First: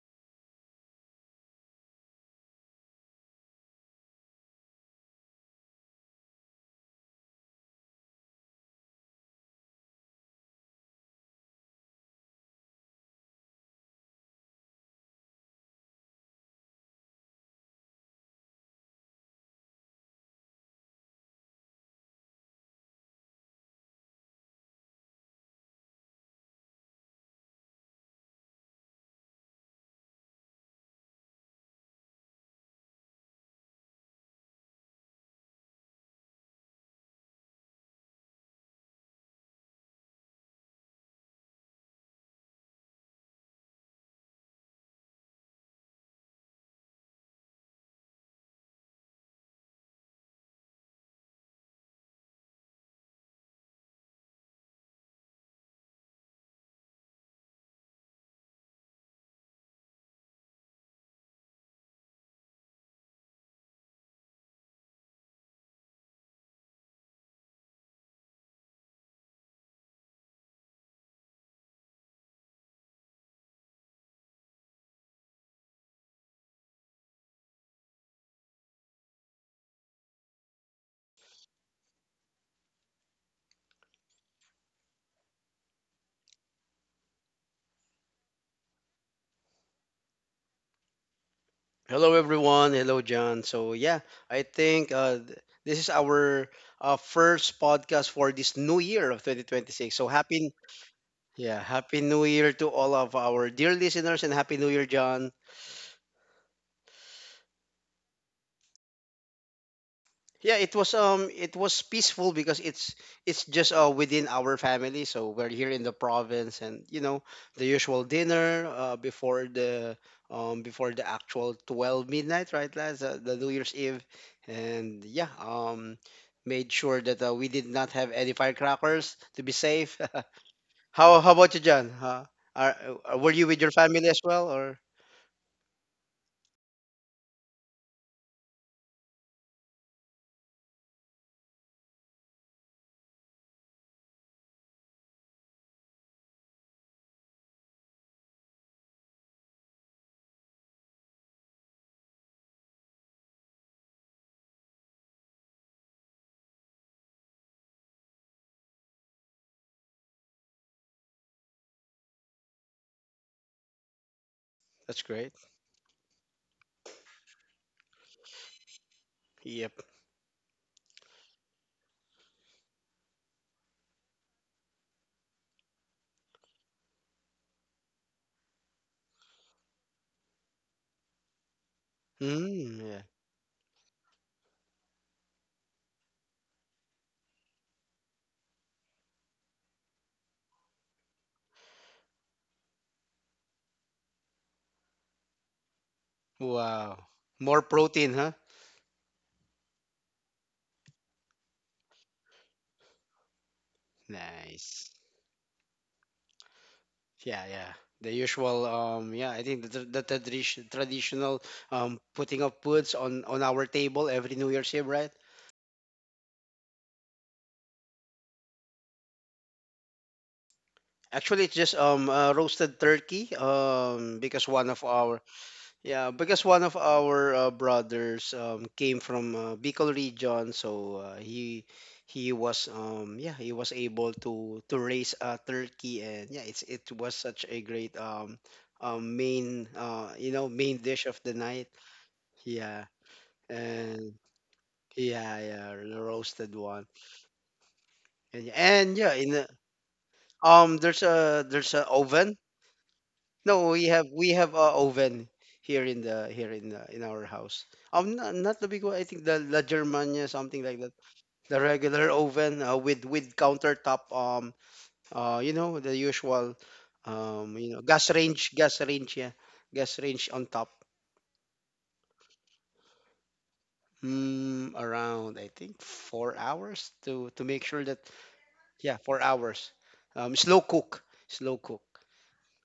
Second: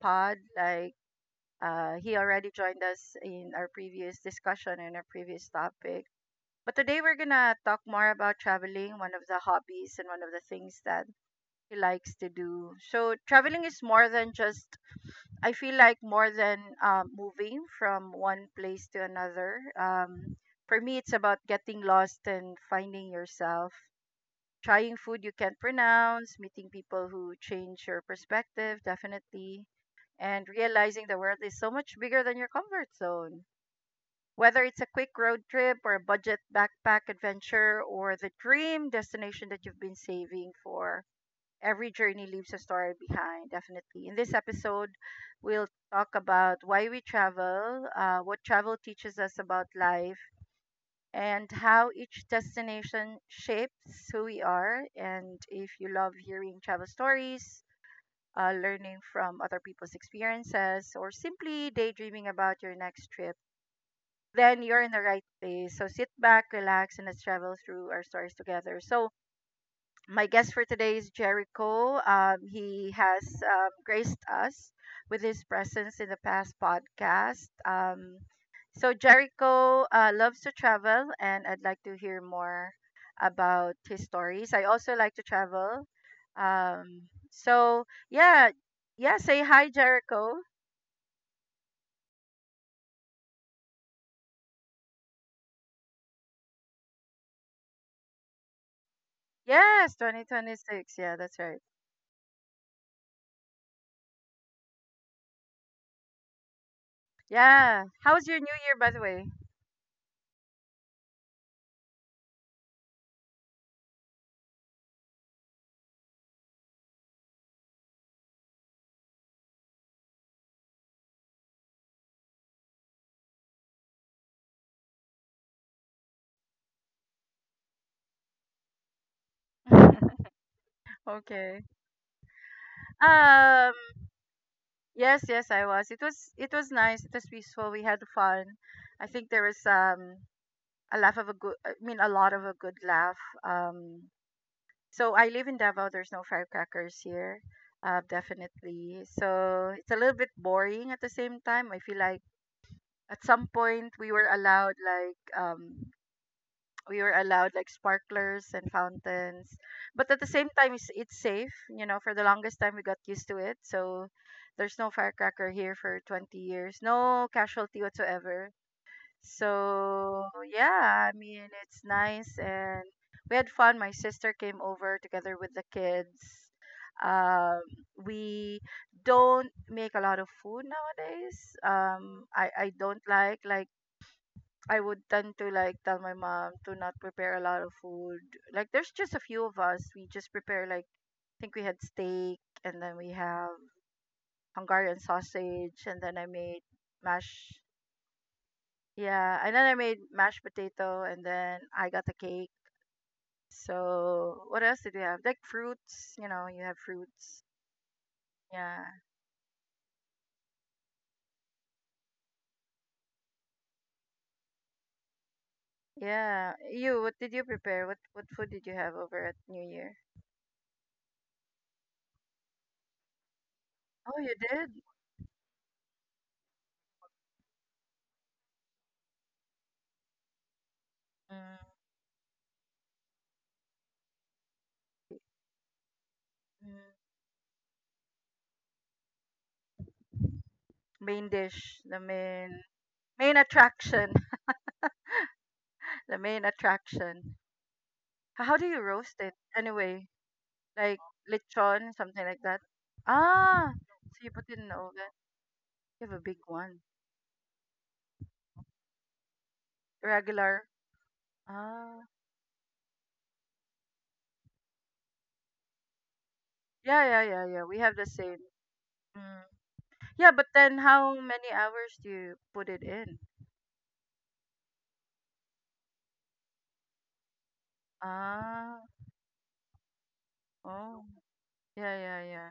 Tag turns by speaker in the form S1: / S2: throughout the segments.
S1: pod. Like he already joined us in our previous discussion and our previous topic. But today we're gonna talk more about traveling, one of the hobbies and one of the things that he likes to do. So traveling is more than just, I feel like, more than moving from one place to another, for me, it's about getting lost and finding yourself, trying food you can't pronounce, meeting people who change your perspective, definitely, and realizing the world is so much bigger than your comfort zone. Whether it's a quick road trip or a budget backpack adventure or the dream destination that you've been saving for, every journey leaves a story behind, definitely. In this episode, we'll talk about why we travel, what travel teaches us about life, and how each destination shapes who we are. And if you love hearing travel stories, learning from other people's experiences, or simply daydreaming about your next trip, then you're in the right place. So sit back, relax, and let's travel through our stories together. So, my guest for today is Jericho. He has graced us with his presence in the past podcast. So, Jericho loves to travel, and I'd like to hear more about his stories. I also like to travel. Um, so, yeah, yeah, say hi, Jericho.
S2: Hello, everyone. Hello, John. So, yeah, I think this is our first podcast for this new year of 2026.
S1: Yes, 2026. Yeah,
S2: Yeah,
S1: that's right.
S2: happy new year to all of our dear listeners and happy new year, John.
S1: Yeah. How was your new year, by the way?
S2: Yeah, it was peaceful because it's just within our family. So we're here in the province and you know the usual dinner before the actual 12 midnight, right, lads? The New Year's Eve. And yeah, made sure that we did not have any firecrackers to be safe. How how about you,
S1: Okay.
S2: John? Huh? are, uh, were you with your
S1: Um,
S2: family as well or
S1: Yes, yes, I was. It was nice. It was peaceful. We had fun. I think there was a laugh of a good. I mean, a lot of a good laugh. Um, so I live in Davao. There's no firecrackers here. Definitely. So it's a little bit boring at the same time. I feel like at some point we were allowed like sparklers and fountains, but at the same time, it's safe, for the longest time we got used to it, so there's
S2: that's
S1: no
S2: great.
S1: firecracker here for 20 years, no casualty whatsoever.
S2: Yep.
S1: So yeah, I mean, it's nice, and we had fun. My sister came over together with the kids. um we don't make a lot of food nowadays. um i
S2: Mm,
S1: i
S2: yeah.
S1: don't like I would tend to like tell my mom to not prepare a lot of food. Like there's just a few of us. We just prepare like, I think we had steak, and then we have Hungarian sausage, and then I made
S2: Wow. More
S1: mash
S2: protein, huh?
S1: yeah, and then I made mashed potato, and then I got the cake. So what
S2: Nice.
S1: else did we have? Like fruits, you know, you have
S2: Yeah,
S1: fruits.
S2: yeah. The usual,
S1: Yeah.
S2: yeah, I think the traditional putting of foods on our table every New Year's Eve, right?
S1: Yeah. What did you prepare? What food did you have over at New Year?
S2: Actually, it's just roasted turkey
S1: Oh,
S2: because
S1: you
S2: one
S1: did?
S2: of our yeah because one of our brothers came from Bicol region, so he was yeah he was able to raise a turkey and yeah it
S1: Mm-hmm.
S2: was such a great main main dish of the
S1: Main
S2: night.
S1: dish, the main
S2: Yeah.
S1: main
S2: And
S1: attraction.
S2: yeah, yeah, the
S1: The
S2: roasted
S1: main
S2: one.
S1: attraction.
S2: And
S1: How do
S2: and
S1: you
S2: yeah,
S1: roast it anyway?
S2: there's
S1: Like
S2: a
S1: lechon,
S2: oven.
S1: something like that.
S2: No, we
S1: Ah,
S2: have we
S1: so you
S2: have
S1: put
S2: a
S1: it in the oven.
S2: oven here in
S1: You have a big one,
S2: in our house. Not the big one. I think the La Germania something like
S1: regular.
S2: that. The regular
S1: Ah,
S2: oven with countertop. You know the usual.
S1: yeah, yeah, yeah,
S2: You
S1: yeah.
S2: know
S1: We have the same.
S2: yeah,
S1: Mm.
S2: gas range on
S1: Yeah, but
S2: top.
S1: then how many hours do you put it in?
S2: Mm, around I think 4 hours to make sure that
S1: Ah,
S2: yeah, 4 hours. Slow cook.
S1: oh,
S2: Slow cook.
S1: yeah, yeah, yeah.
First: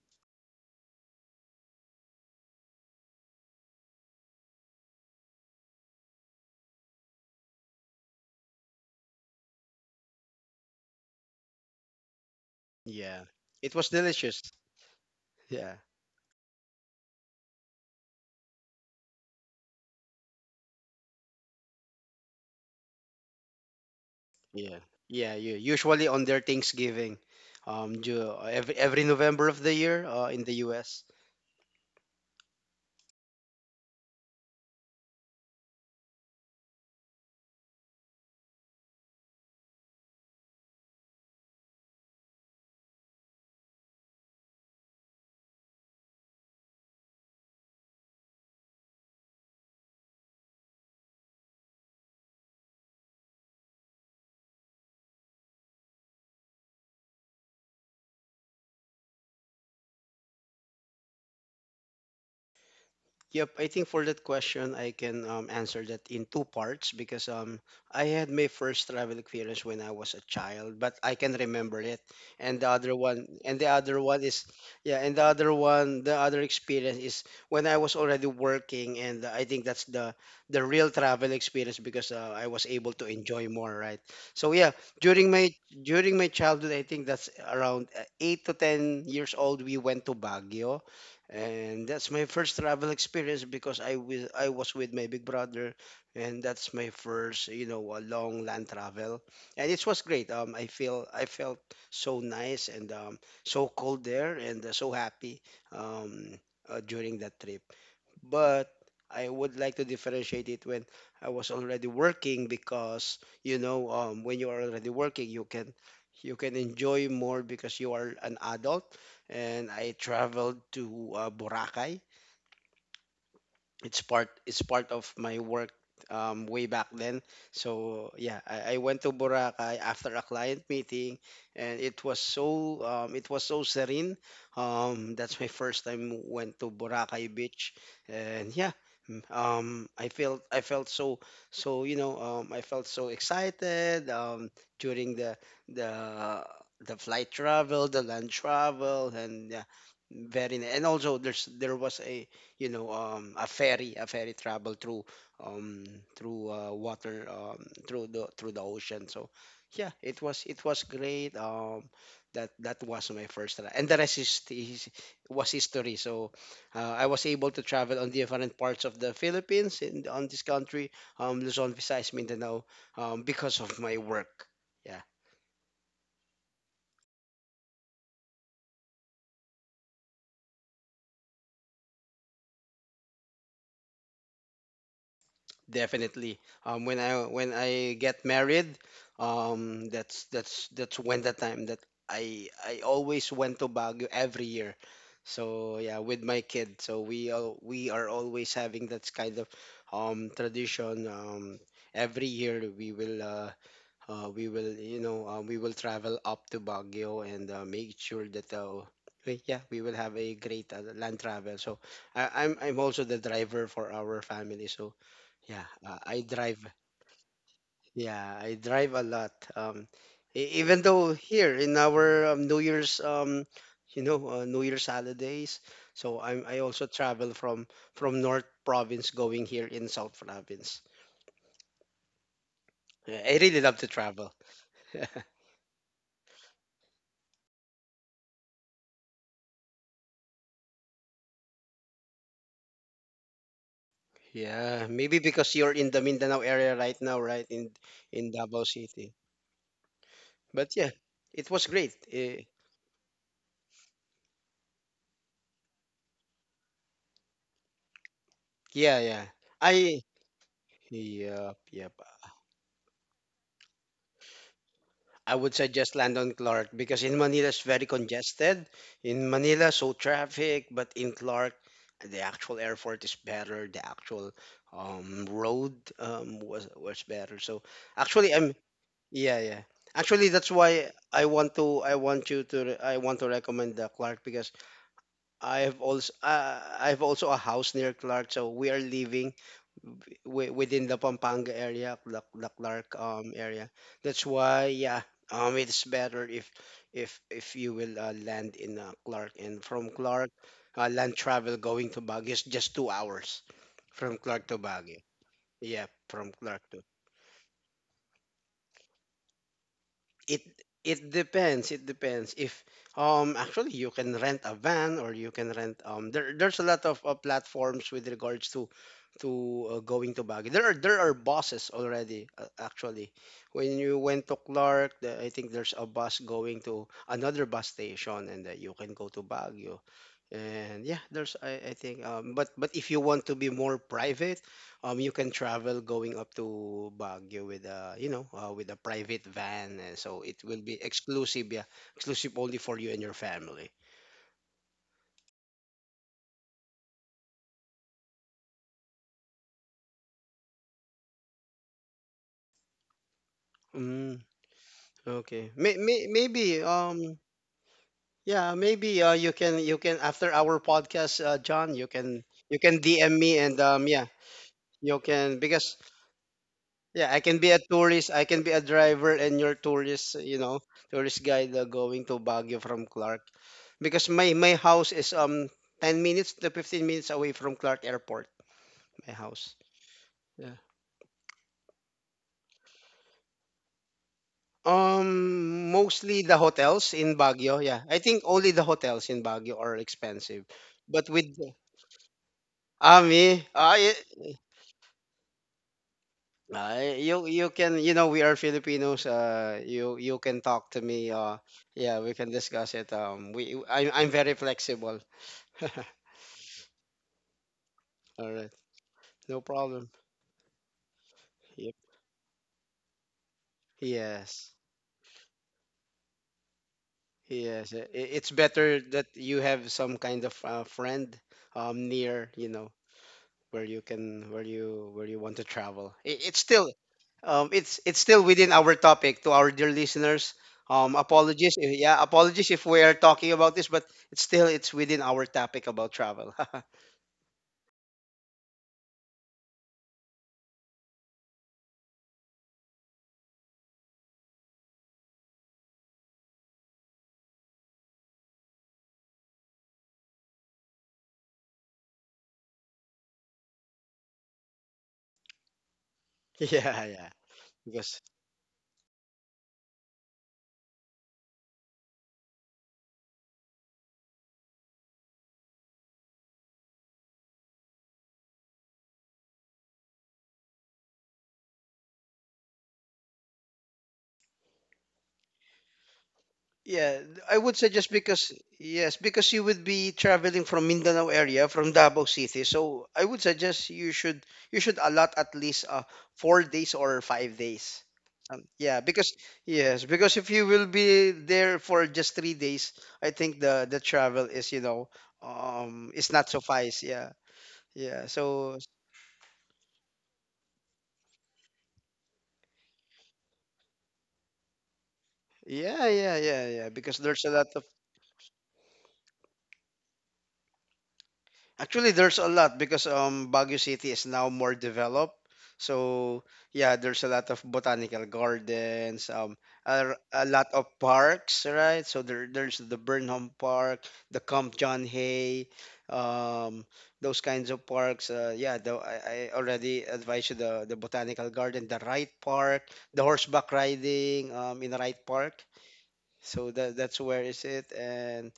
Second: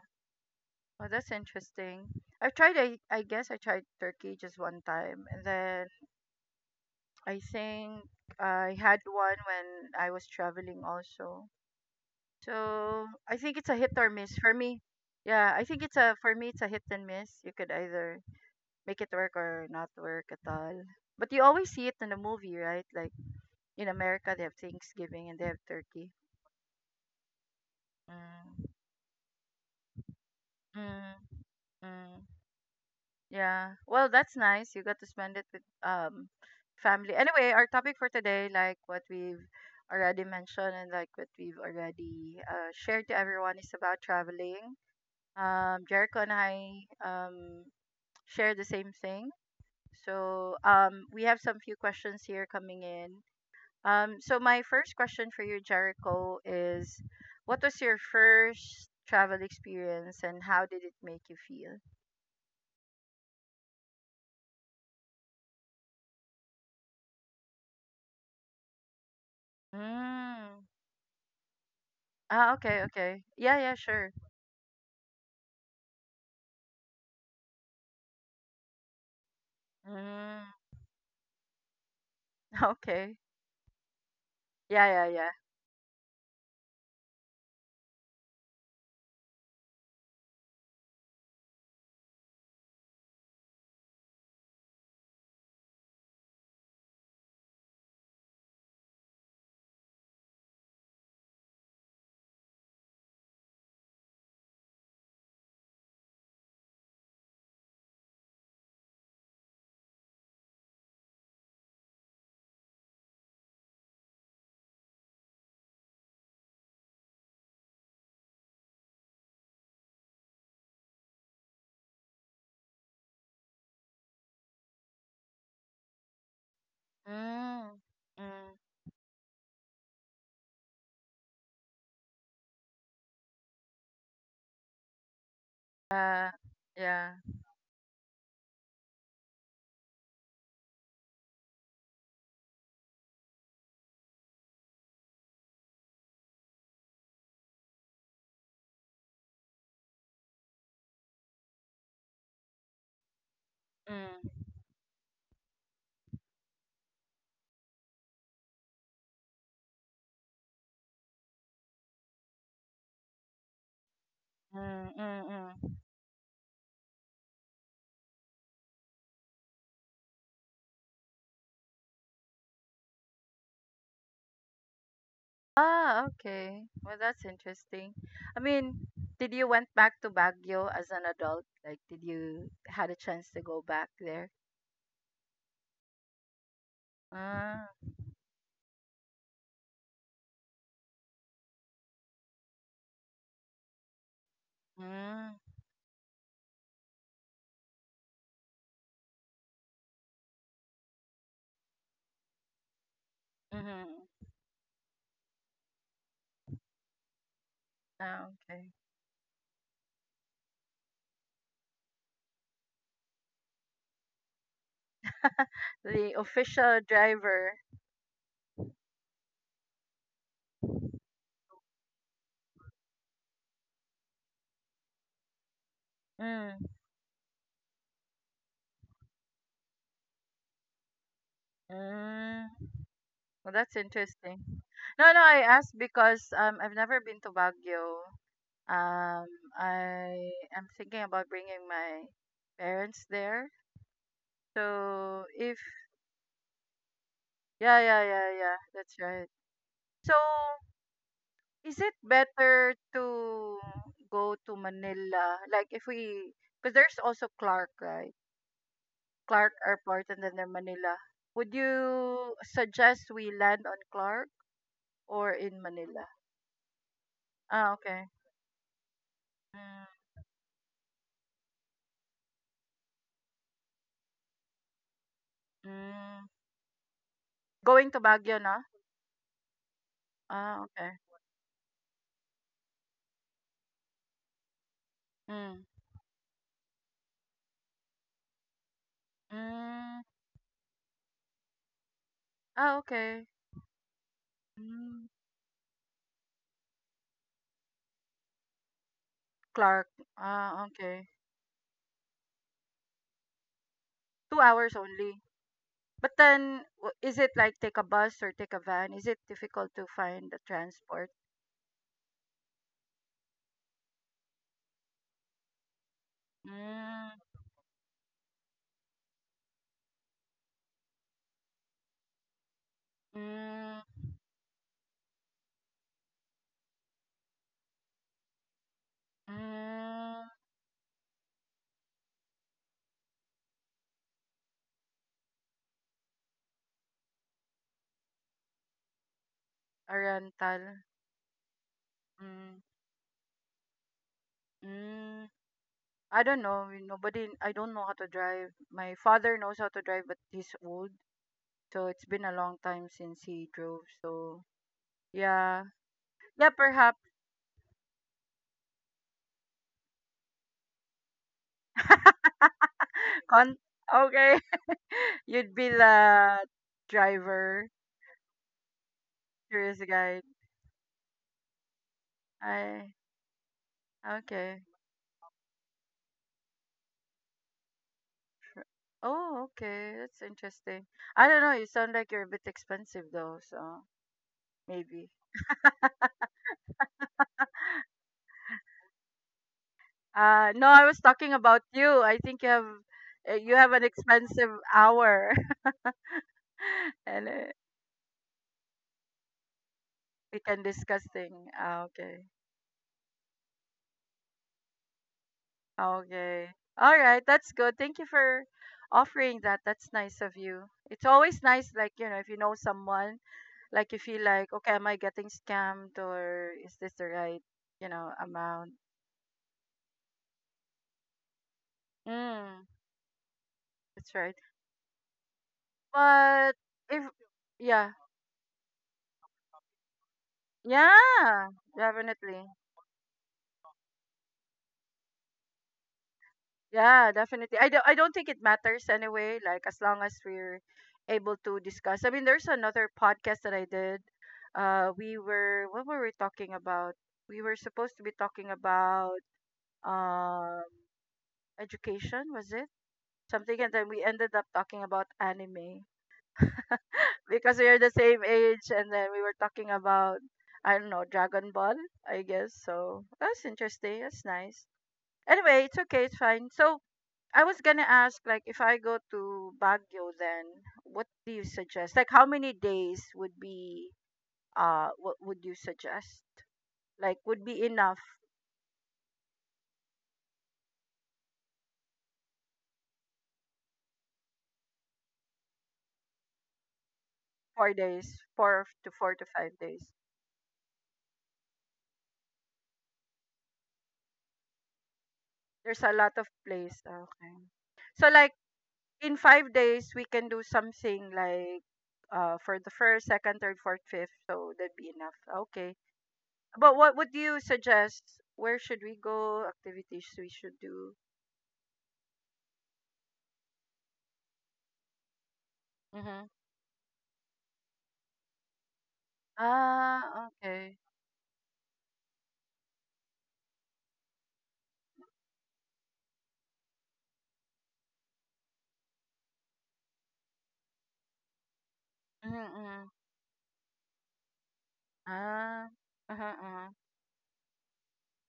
S1: Well, that's interesting. I tried. I guess I tried turkey just one time, and then I think I had one when I was traveling also. So
S2: Yeah.
S1: I think it's
S2: It
S1: a
S2: was
S1: hit or
S2: delicious.
S1: miss for me. Yeah, I
S2: Yeah.
S1: think, it's a for me, it's a hit and miss. You could either make it work or not work at all. But you always see it in a movie, right? Like in America they have
S2: Yeah.
S1: Thanksgiving,
S2: Yeah.
S1: and they
S2: You
S1: have
S2: usually
S1: turkey.
S2: on their Thanksgiving,
S1: Mm,
S2: every November of the year, in the U.S.
S1: mm, mm. Yeah. Well, that's nice. You got to spend it with family. Anyway, our topic for today, like what we've already mentioned and like what we've already shared to everyone, is about traveling. Jericho and I share the same thing. So we have some few questions here coming in. So my first question for you, Jericho, is what was your first travel experience and how did it make you feel?
S2: Yep, I think for that question, I can answer that in two parts because I had my first travel experience when I was a
S1: Mm.
S2: child, but I can remember it.
S1: Ah,
S2: And the
S1: okay,
S2: other
S1: okay.
S2: one, and
S1: Yeah,
S2: the
S1: yeah,
S2: other
S1: sure.
S2: one is, yeah, and the other one, the other experience is when I was already working, and I think that's
S1: Mm,
S2: the real travel experience because I was able to
S1: okay.
S2: enjoy more, right? So yeah,
S1: Yeah, yeah,
S2: during
S1: yeah.
S2: my during my childhood, I think that's around 8 to 10 years old, we went to Baguio and that's my first travel experience because I was with my big brother, and that's my first you know a long land travel, and it was great. I felt so nice and so cold there and so happy um during that trip but I would like to differentiate it when I was already working because you know when you are already working you can enjoy more because you are an adult and I traveled to Boracay it's part of my work way back then.
S1: Mm,
S2: So yeah,
S1: mm,
S2: I went to Boracay after a client meeting, and it was so serene. That's my first time
S1: uh,
S2: went to
S1: yeah.
S2: Boracay Beach, and yeah. I felt so so you know I felt so excited during the the flight travel the land travel and yeah and also there was a you know a ferry
S1: Mm,
S2: travel through um through water through the ocean so yeah it was great that was my first and the rest is
S1: mm, mm,
S2: was
S1: mm.
S2: history so I was able to travel on different parts of the Philippines in on this country Luzon Visayas Mindanao because of my work yeah.
S1: Ah, okay. Well, that's interesting. I mean, did you went back to Baguio as an adult? Like, did you had a chance to go back there?
S2: Definitely. When I
S1: Mm,
S2: get married, that's when the time that I always went to Baguio every year.
S1: mm,
S2: So yeah, with my kid. So we are always having that kind of tradition. Every year
S1: mm-hmm.
S2: we will, you know, we will travel up to Baguio and make
S1: Ah,
S2: sure that,
S1: okay.
S2: yeah, we will have a great land travel. So I'm also the driver for our family. So yeah,
S1: The
S2: I drive.
S1: official driver.
S2: Yeah, I drive a lot. Even though here in our New Year's, New Year's holidays, so I
S1: Mm,
S2: also travel from North Province going here in South Province.
S1: mm.
S2: Yeah, I
S1: Well,
S2: really
S1: that's
S2: love to travel.
S1: interesting. No, no, I asked because I've never been to Baguio. Um, I am thinking about bringing my parents there.
S2: Yeah, maybe
S1: So
S2: because
S1: if
S2: you're in the Mindanao area right now, right?
S1: Yeah, yeah,
S2: In
S1: yeah, yeah,
S2: Davao
S1: that's
S2: City.
S1: right. So,
S2: But yeah, it was
S1: is
S2: great.
S1: it better to go to Manila? Like if we, Because there's also Clark, right?
S2: Yeah, yeah.
S1: Clark
S2: I
S1: Airport, and then there's Manila.
S2: yep,
S1: Would
S2: yep.
S1: you suggest we land on Clark
S2: I
S1: or
S2: would
S1: in
S2: suggest
S1: Manila?
S2: Landon Clark because in Manila it's
S1: Ah,
S2: very
S1: okay.
S2: congested. In Manila, so
S1: Mm,
S2: traffic, but in Clark, the actual airport is better. The actual road
S1: mm.
S2: was better. So
S1: Going to
S2: actually,
S1: Baguio
S2: I'm
S1: na?
S2: yeah, yeah. Actually, that's
S1: Ah,
S2: why
S1: okay.
S2: I want to recommend the Clark because
S1: Mm.
S2: I have also a house near Clark, so we are living
S1: Mm.
S2: within the Pampanga area, the
S1: Ah,
S2: Clark
S1: okay.
S2: area. That's why, yeah,
S1: Mm.
S2: it's better if you will land in Clark, and from
S1: Clark.
S2: Clark,
S1: Ah,
S2: land
S1: okay.
S2: travel going to Baguio is just 2 hours from Clark
S1: Two
S2: to
S1: hours
S2: Baguio.
S1: only.
S2: Yeah,
S1: But
S2: from Clark.
S1: then, is it like take a bus or take a van? Is it difficult to find
S2: it
S1: the transport?
S2: it depends if actually you can rent a van or you can rent there's a lot of
S1: Mm.
S2: platforms with regards to going to Baguio there are buses already actually when you
S1: Mm.
S2: went to Clark I think there's a bus going to another bus station and you can go to Baguio
S1: Mm.
S2: and yeah I think but if you want to be more private you can travel going up to Baguio with a you know with a private van
S1: A
S2: and so it will
S1: rental.
S2: be exclusive yeah exclusive only
S1: Mm.
S2: for you and your family.
S1: Mm. I don't know. I don't know how to drive. My father knows how to drive, but he's old. So it's been a long time since he drove.
S2: mm,
S1: So, yeah. Yeah,
S2: maybe
S1: perhaps.
S2: yeah maybe you can after our podcast John you can DM me and
S1: Con
S2: yeah
S1: Okay.
S2: you can
S1: You'd be
S2: because
S1: the
S2: yeah, I can be a
S1: driver,
S2: tourist, I can be a driver and your
S1: tourist
S2: tourist,
S1: guide.
S2: you know, tourist guide going to Baguio from
S1: I
S2: Clark because my
S1: Okay.
S2: house is 10 minutes to 15 minutes away from Clark Airport, my
S1: Oh,
S2: house.
S1: okay. That's
S2: Yeah.
S1: interesting. I don't know. You sound like you're a bit expensive though, so maybe.
S2: Mostly the hotels in Baguio. Yeah, I think only the hotels in Baguio are expensive.
S1: No, I was
S2: But with
S1: talking about you. I think you have
S2: ah me,
S1: uh, you have
S2: ah,
S1: an
S2: I-
S1: expensive hour,
S2: You
S1: and
S2: you can you know we are Filipinos. You
S1: we
S2: can
S1: can
S2: talk to
S1: discuss
S2: me.
S1: thing. Ah,
S2: Yeah, we
S1: okay.
S2: can discuss it. We I'm very flexible.
S1: Okay. All right. That's good. Thank you
S2: All
S1: for
S2: right,
S1: offering
S2: no
S1: that.
S2: problem.
S1: That's nice of you. It's always nice,
S2: Yep.
S1: like, you know, if you know someone, like, you feel like,
S2: Yes,
S1: okay, am I getting scammed, or is this the right,
S2: yes. i- i- It's
S1: amount?
S2: better that you have some kind of friend near. You
S1: Mm,
S2: know, where you
S1: that's
S2: can
S1: right.
S2: where you want to travel. It's
S1: But
S2: still
S1: if,
S2: it's
S1: yeah,
S2: still within our topic to our dear listeners.
S1: yeah,
S2: Apologies, if, yeah,
S1: definitely.
S2: apologies if we are talking about this, but it's within our topic about travel.
S1: Yeah, definitely. I don't think it matters anyway, like as long as we're able to discuss. I mean, there's another podcast that I did. We were What were we talking about? We were supposed to be talking about um education, was it? Something, and then we ended up talking about anime
S2: yeah, yeah,
S1: because we are the
S2: because
S1: same age, and then we were talking about, I don't know, Dragon Ball, I guess. So that's interesting. That's nice. Anyway, it's okay, it's fine. So I was gonna ask, like, if I go to Baguio, then what do you suggest? Like, how many days would be, what would you suggest?
S2: yeah,
S1: Like, would
S2: I
S1: be
S2: would suggest
S1: enough
S2: because yes, because you would be traveling from Mindanao area, from Davao City. So I would suggest you should allot at least 4 days or five
S1: four
S2: days.
S1: days,
S2: Yeah,
S1: four
S2: because
S1: to five days.
S2: yes, because if you will be there for just 3 days, I think the travel is you know
S1: There's a
S2: is
S1: lot
S2: not
S1: of
S2: suffice.
S1: place.
S2: Yeah,
S1: Okay.
S2: yeah.
S1: So, like,
S2: So
S1: in 5 days, we can do something like, for the first, second, third, fourth, fifth. So that'd be enough. Okay.
S2: yeah, yeah, yeah, yeah.
S1: But what
S2: Because
S1: would
S2: there's a
S1: you
S2: lot of
S1: suggest? Where should we go? Activities we should do?
S2: actually, there's a lot because Baguio City is now more developed. So
S1: Mm-hmm.
S2: yeah, there's a lot of botanical gardens, a
S1: Ah,
S2: lot of
S1: okay.
S2: parks, right? So there's the Burnham Park, the Camp John Hay, um, those kinds of parks. Yeah, I already advised you the botanical garden, the Wright Park,
S1: Mm.
S2: the horseback riding in Wright Park.
S1: Ah. Uh-huh,
S2: So
S1: uh-huh.
S2: that's where is it and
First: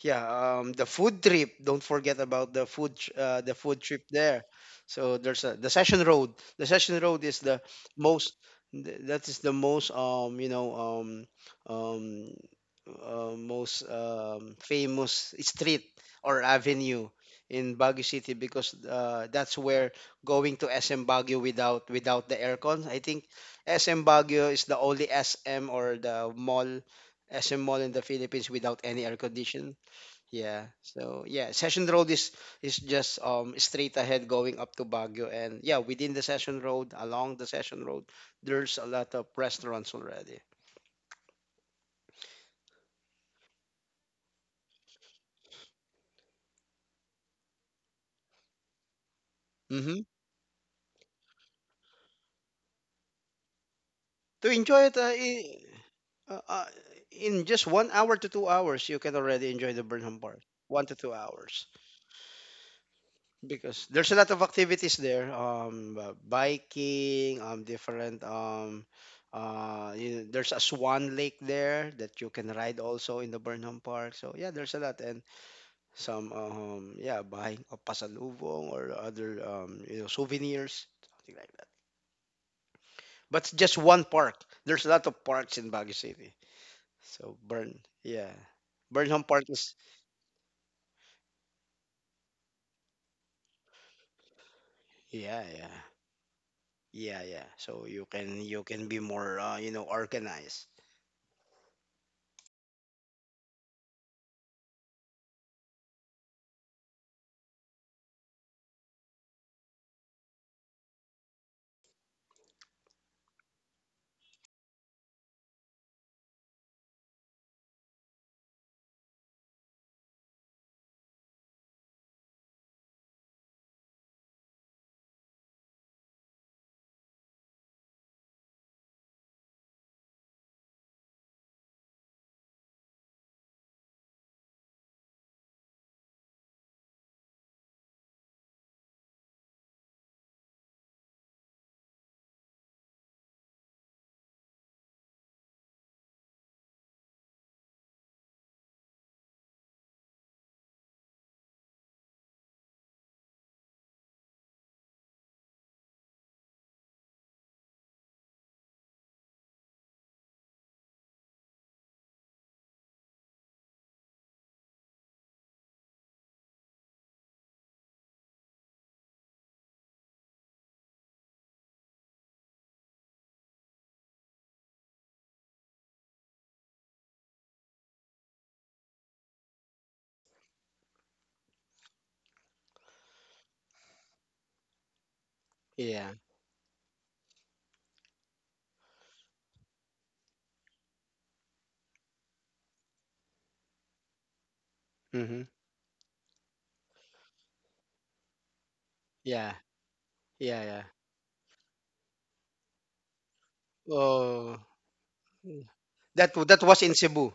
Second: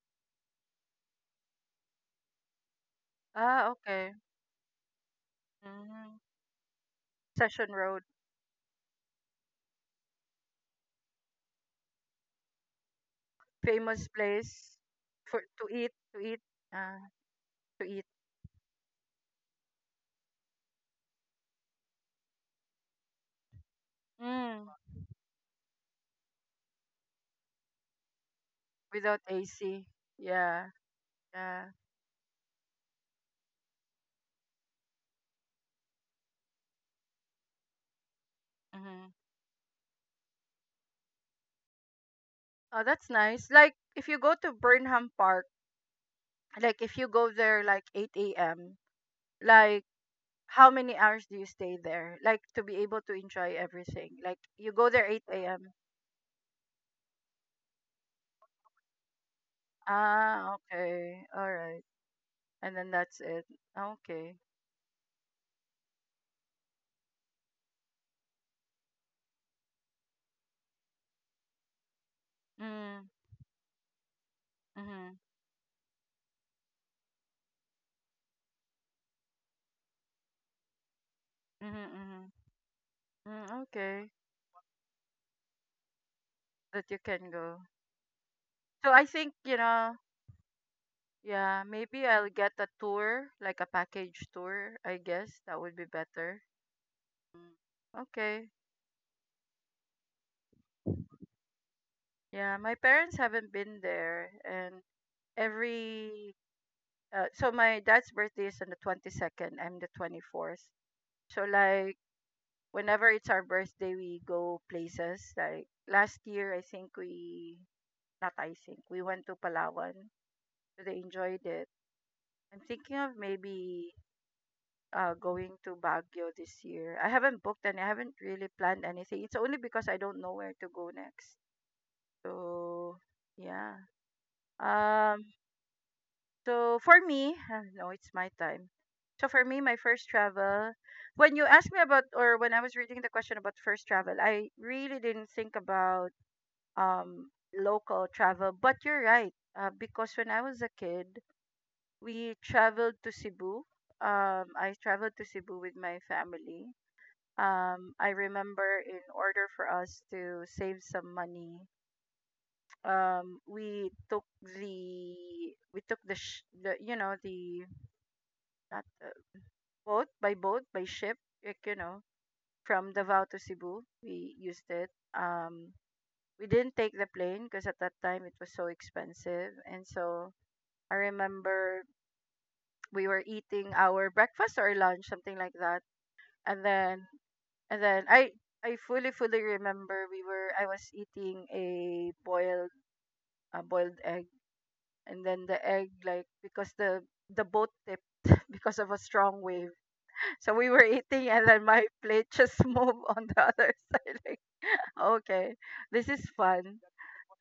S2: yeah, the food trip. Don't forget about the food, the
S1: Ah,
S2: food trip
S1: okay.
S2: there. So there's a, the Session
S1: Mm.
S2: Road. The Session Road is
S1: Session Road,
S2: most. That is the most um most
S1: famous place
S2: famous
S1: for
S2: street or
S1: uh,
S2: avenue in
S1: to
S2: Baguio
S1: eat.
S2: City because that's where going to SM Baguio without the aircon. I think SM Baguio is
S1: Mm.
S2: the only SM or the mall SM mall in the Philippines without any air
S1: Without
S2: condition
S1: AC.
S2: yeah.
S1: Yeah,
S2: So yeah,
S1: yeah.
S2: Session Road is just straight ahead going up to Baguio and yeah, within the Session Road, along the Session Road, there's a
S1: Mm-hmm.
S2: lot of restaurants already.
S1: Oh, that's nice. Like if you go to Burnham Park, like if you go there like 8 a.m., like
S2: Mm-hmm.
S1: how many hours do you stay there? Like to be able to enjoy everything. Like
S2: To
S1: you go
S2: enjoy it,
S1: there 8 a.m.
S2: uh, uh, in just 1 hour to 2 hours, you can already enjoy the Burnham Park.
S1: Ah,
S2: One to two
S1: okay. All
S2: hours.
S1: right. And then that's it.
S2: Because there's a
S1: Okay.
S2: lot of activities there, biking, different, there's a Swan Lake there that you can ride
S1: Mm,
S2: also in the Burnham Park. So yeah, there's a lot
S1: mhm,
S2: and some, yeah, buying a pasalubong or other, souvenirs, something like that.
S1: mhm, mhm. Mm,
S2: But it's just
S1: okay,
S2: one park. There's a lot of parks in Baguio City.
S1: that you can
S2: So
S1: go. So I
S2: Burnham
S1: think,
S2: Park is,
S1: yeah, maybe I'll get a tour, like a package tour, I guess
S2: yeah,
S1: that would
S2: yeah,
S1: be better.
S2: yeah, yeah.
S1: Mm,
S2: So you can
S1: okay.
S2: you can be more, organized.
S1: Yeah, my parents haven't been there, and every so my dad's birthday is on the 22nd, I'm the 24th. So, like, whenever it's our birthday, we go places. Like last year, I think we, not, I think we went to Palawan, that I enjoyed it. I'm thinking of maybe going to Baguio this year. I haven't booked, and I haven't really planned anything. It's only because I don't know where to go next. So yeah. Um so for me, no, it's my time. So for me, my first travel, when you asked me about, or when I was reading the question about first travel, I really didn't think about local travel, but you're right. Because when I was a kid, we traveled to Cebu. I traveled to Cebu with my family. I remember in order for us to save some money, um, we took the we took the, the not the boat, by ship, like, from Davao to Cebu. We used it. Um, we didn't take the plane because at that time it was so expensive, and so I remember we were eating our breakfast or lunch, something like that.
S2: Yeah.
S1: And then and then I fully remember we were I was eating a boiled egg. And then
S2: Mhm.
S1: the egg, like, because the boat tipped because of a strong
S2: Yeah.
S1: wave. So
S2: Yeah,
S1: we were
S2: yeah.
S1: eating and then my plate just moved on the other side, like,
S2: Oh,
S1: okay,
S2: mm.
S1: this is
S2: That
S1: fun.
S2: was in Cebu.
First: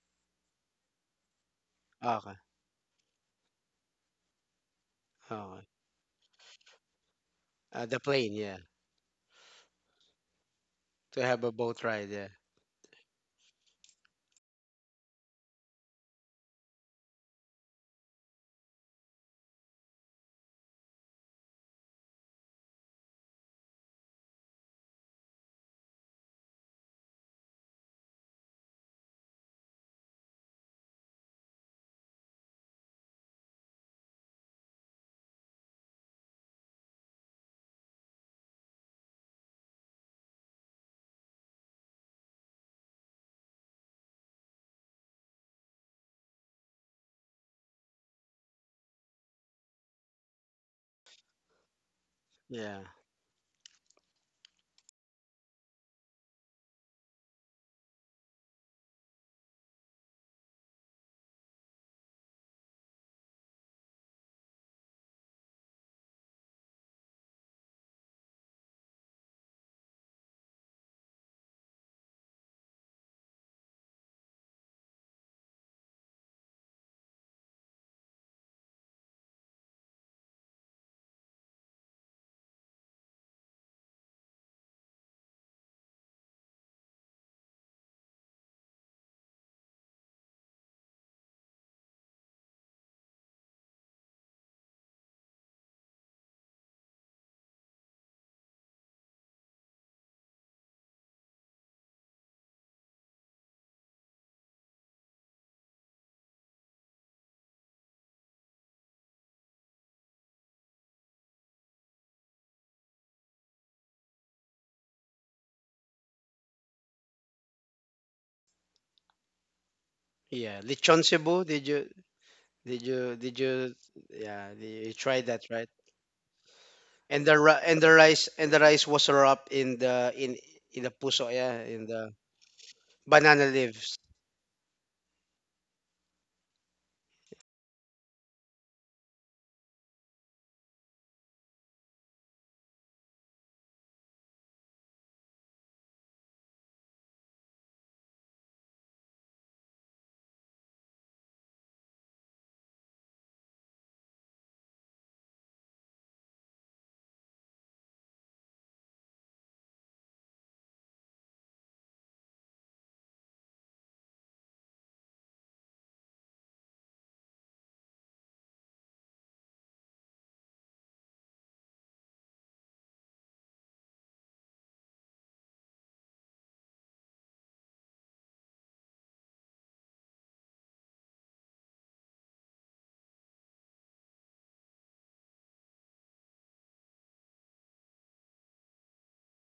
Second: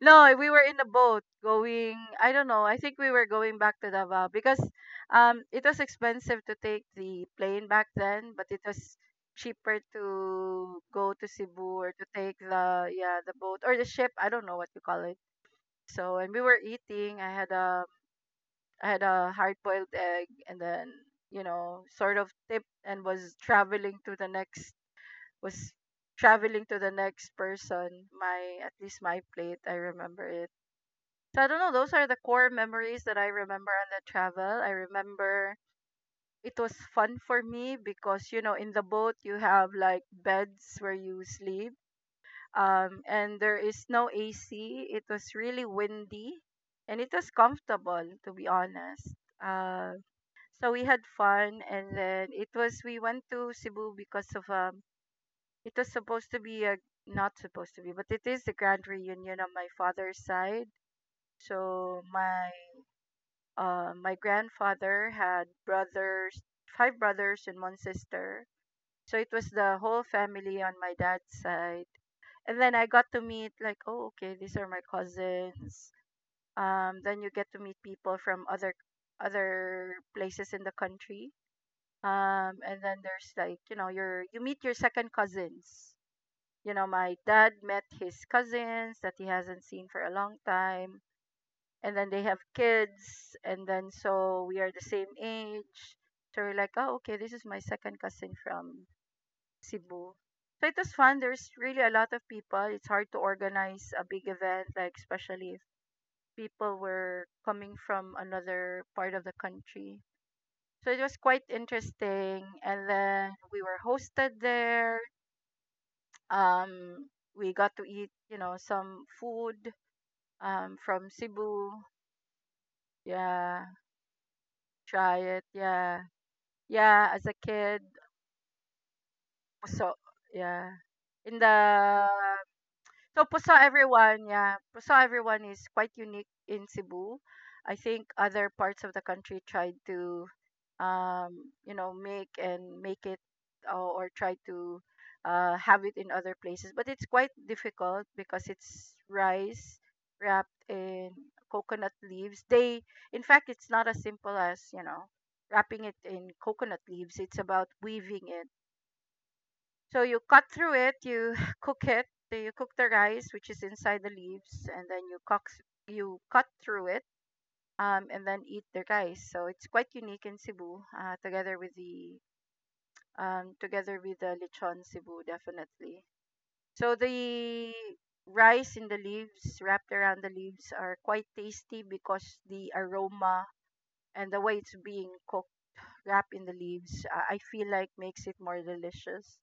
S1: No, we were in a boat going, I
S2: Okay.
S1: don't know, I think we were going back to Davao because
S2: Okay.
S1: it was expensive to take the plane back
S2: The plane,
S1: then, but
S2: yeah.
S1: it was cheaper to go
S2: To
S1: to
S2: have a
S1: Cebu
S2: boat
S1: or to
S2: ride, yeah.
S1: take the, yeah, the boat or the ship, I don't know what you call it. So, and we were eating, I had a hard-boiled egg and then, you know, sort of tip and was traveling to the next, was traveling to the next person, my, at least my plate, I remember it. So I don't know, those are the core memories that I remember on the travel. I remember it was fun for me because you know in the boat you have like beds where you sleep, and there is no AC. It was really windy and it was comfortable to be honest. Uh, so we had fun, and then it
S2: Yeah.
S1: was we went to Cebu because of, it was supposed to be a, not supposed to be, but it is the grand reunion on my father's side. So my grandfather had brothers, five brothers and one sister. So it was the whole family on my dad's side. And then I got to meet, like, oh, okay, these are my cousins. Then you get to meet people from other places in the country. And then there's, like, you know, you meet your second cousins. You know, my dad met his cousins that he hasn't seen for a long time, and then they have kids, and then so we are the same age, so we're like, oh okay, this is my second cousin from Cebu. So it was fun. There's really a lot of people. It's hard to organize a big event, like especially if people were coming from another part of the country. So it was quite interesting, and then we were hosted there. um we got to eat, you know, some food,
S2: Yeah. Lechon
S1: from
S2: Cebu, did
S1: Cebu.
S2: you did you did
S1: Yeah,
S2: you yeah, you tried
S1: try
S2: that,
S1: it,
S2: right?
S1: yeah. Yeah,
S2: And
S1: as
S2: the
S1: a
S2: ri-
S1: kid,
S2: and the rice was wrapped in
S1: puso.
S2: the in in
S1: Yeah.
S2: the puso,
S1: In
S2: yeah, in
S1: the
S2: the
S1: So
S2: banana
S1: puso
S2: leaves.
S1: everyone, yeah. Puso everyone is quite unique in Cebu. I think other parts of the country tried to, you know, make and make it, or try to, have it in other places, but it's quite difficult because it's rice wrapped in coconut leaves. They In fact, it's not as simple as, you know, wrapping it in coconut leaves. It's about weaving it. So you cut through it, you cook it. So you cook the rice which is inside the leaves, and then you cook, you cut through it, and then eat the rice. So it's quite unique in Cebu, together with the lechon Cebu, definitely. So the rice in the leaves, wrapped around the leaves, are quite tasty because the aroma and the way it's being cooked, wrapped in the leaves, I feel like makes it more delicious.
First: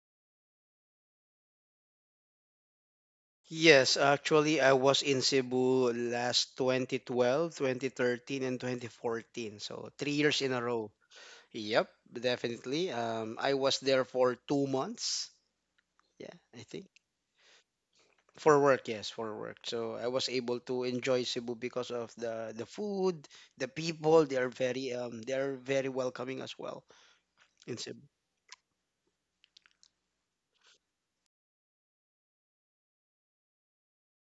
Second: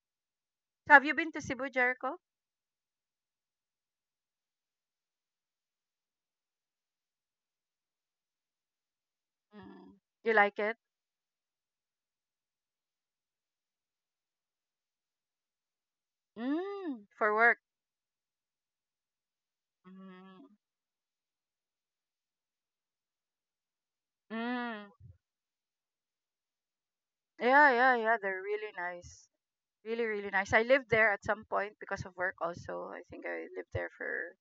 S1: So have you been to Cebu, Jericho?
S2: Yes, actually I was in Cebu last 2012, 2013 and 2014.
S1: Mm.
S2: So 3
S1: You
S2: years in
S1: like
S2: a
S1: it?
S2: row. Yep, definitely. I was there for 2 months. Yeah, I
S1: Mm,
S2: think
S1: for work.
S2: for work. Yes, for work. So I was
S1: Mm.
S2: able to enjoy Cebu because of the food, the people. They are
S1: Mm.
S2: very welcoming as well
S1: Yeah,
S2: in
S1: yeah, yeah.
S2: Cebu.
S1: They're really nice. Really, really nice. I lived there at some point because of work also. I think I lived there for,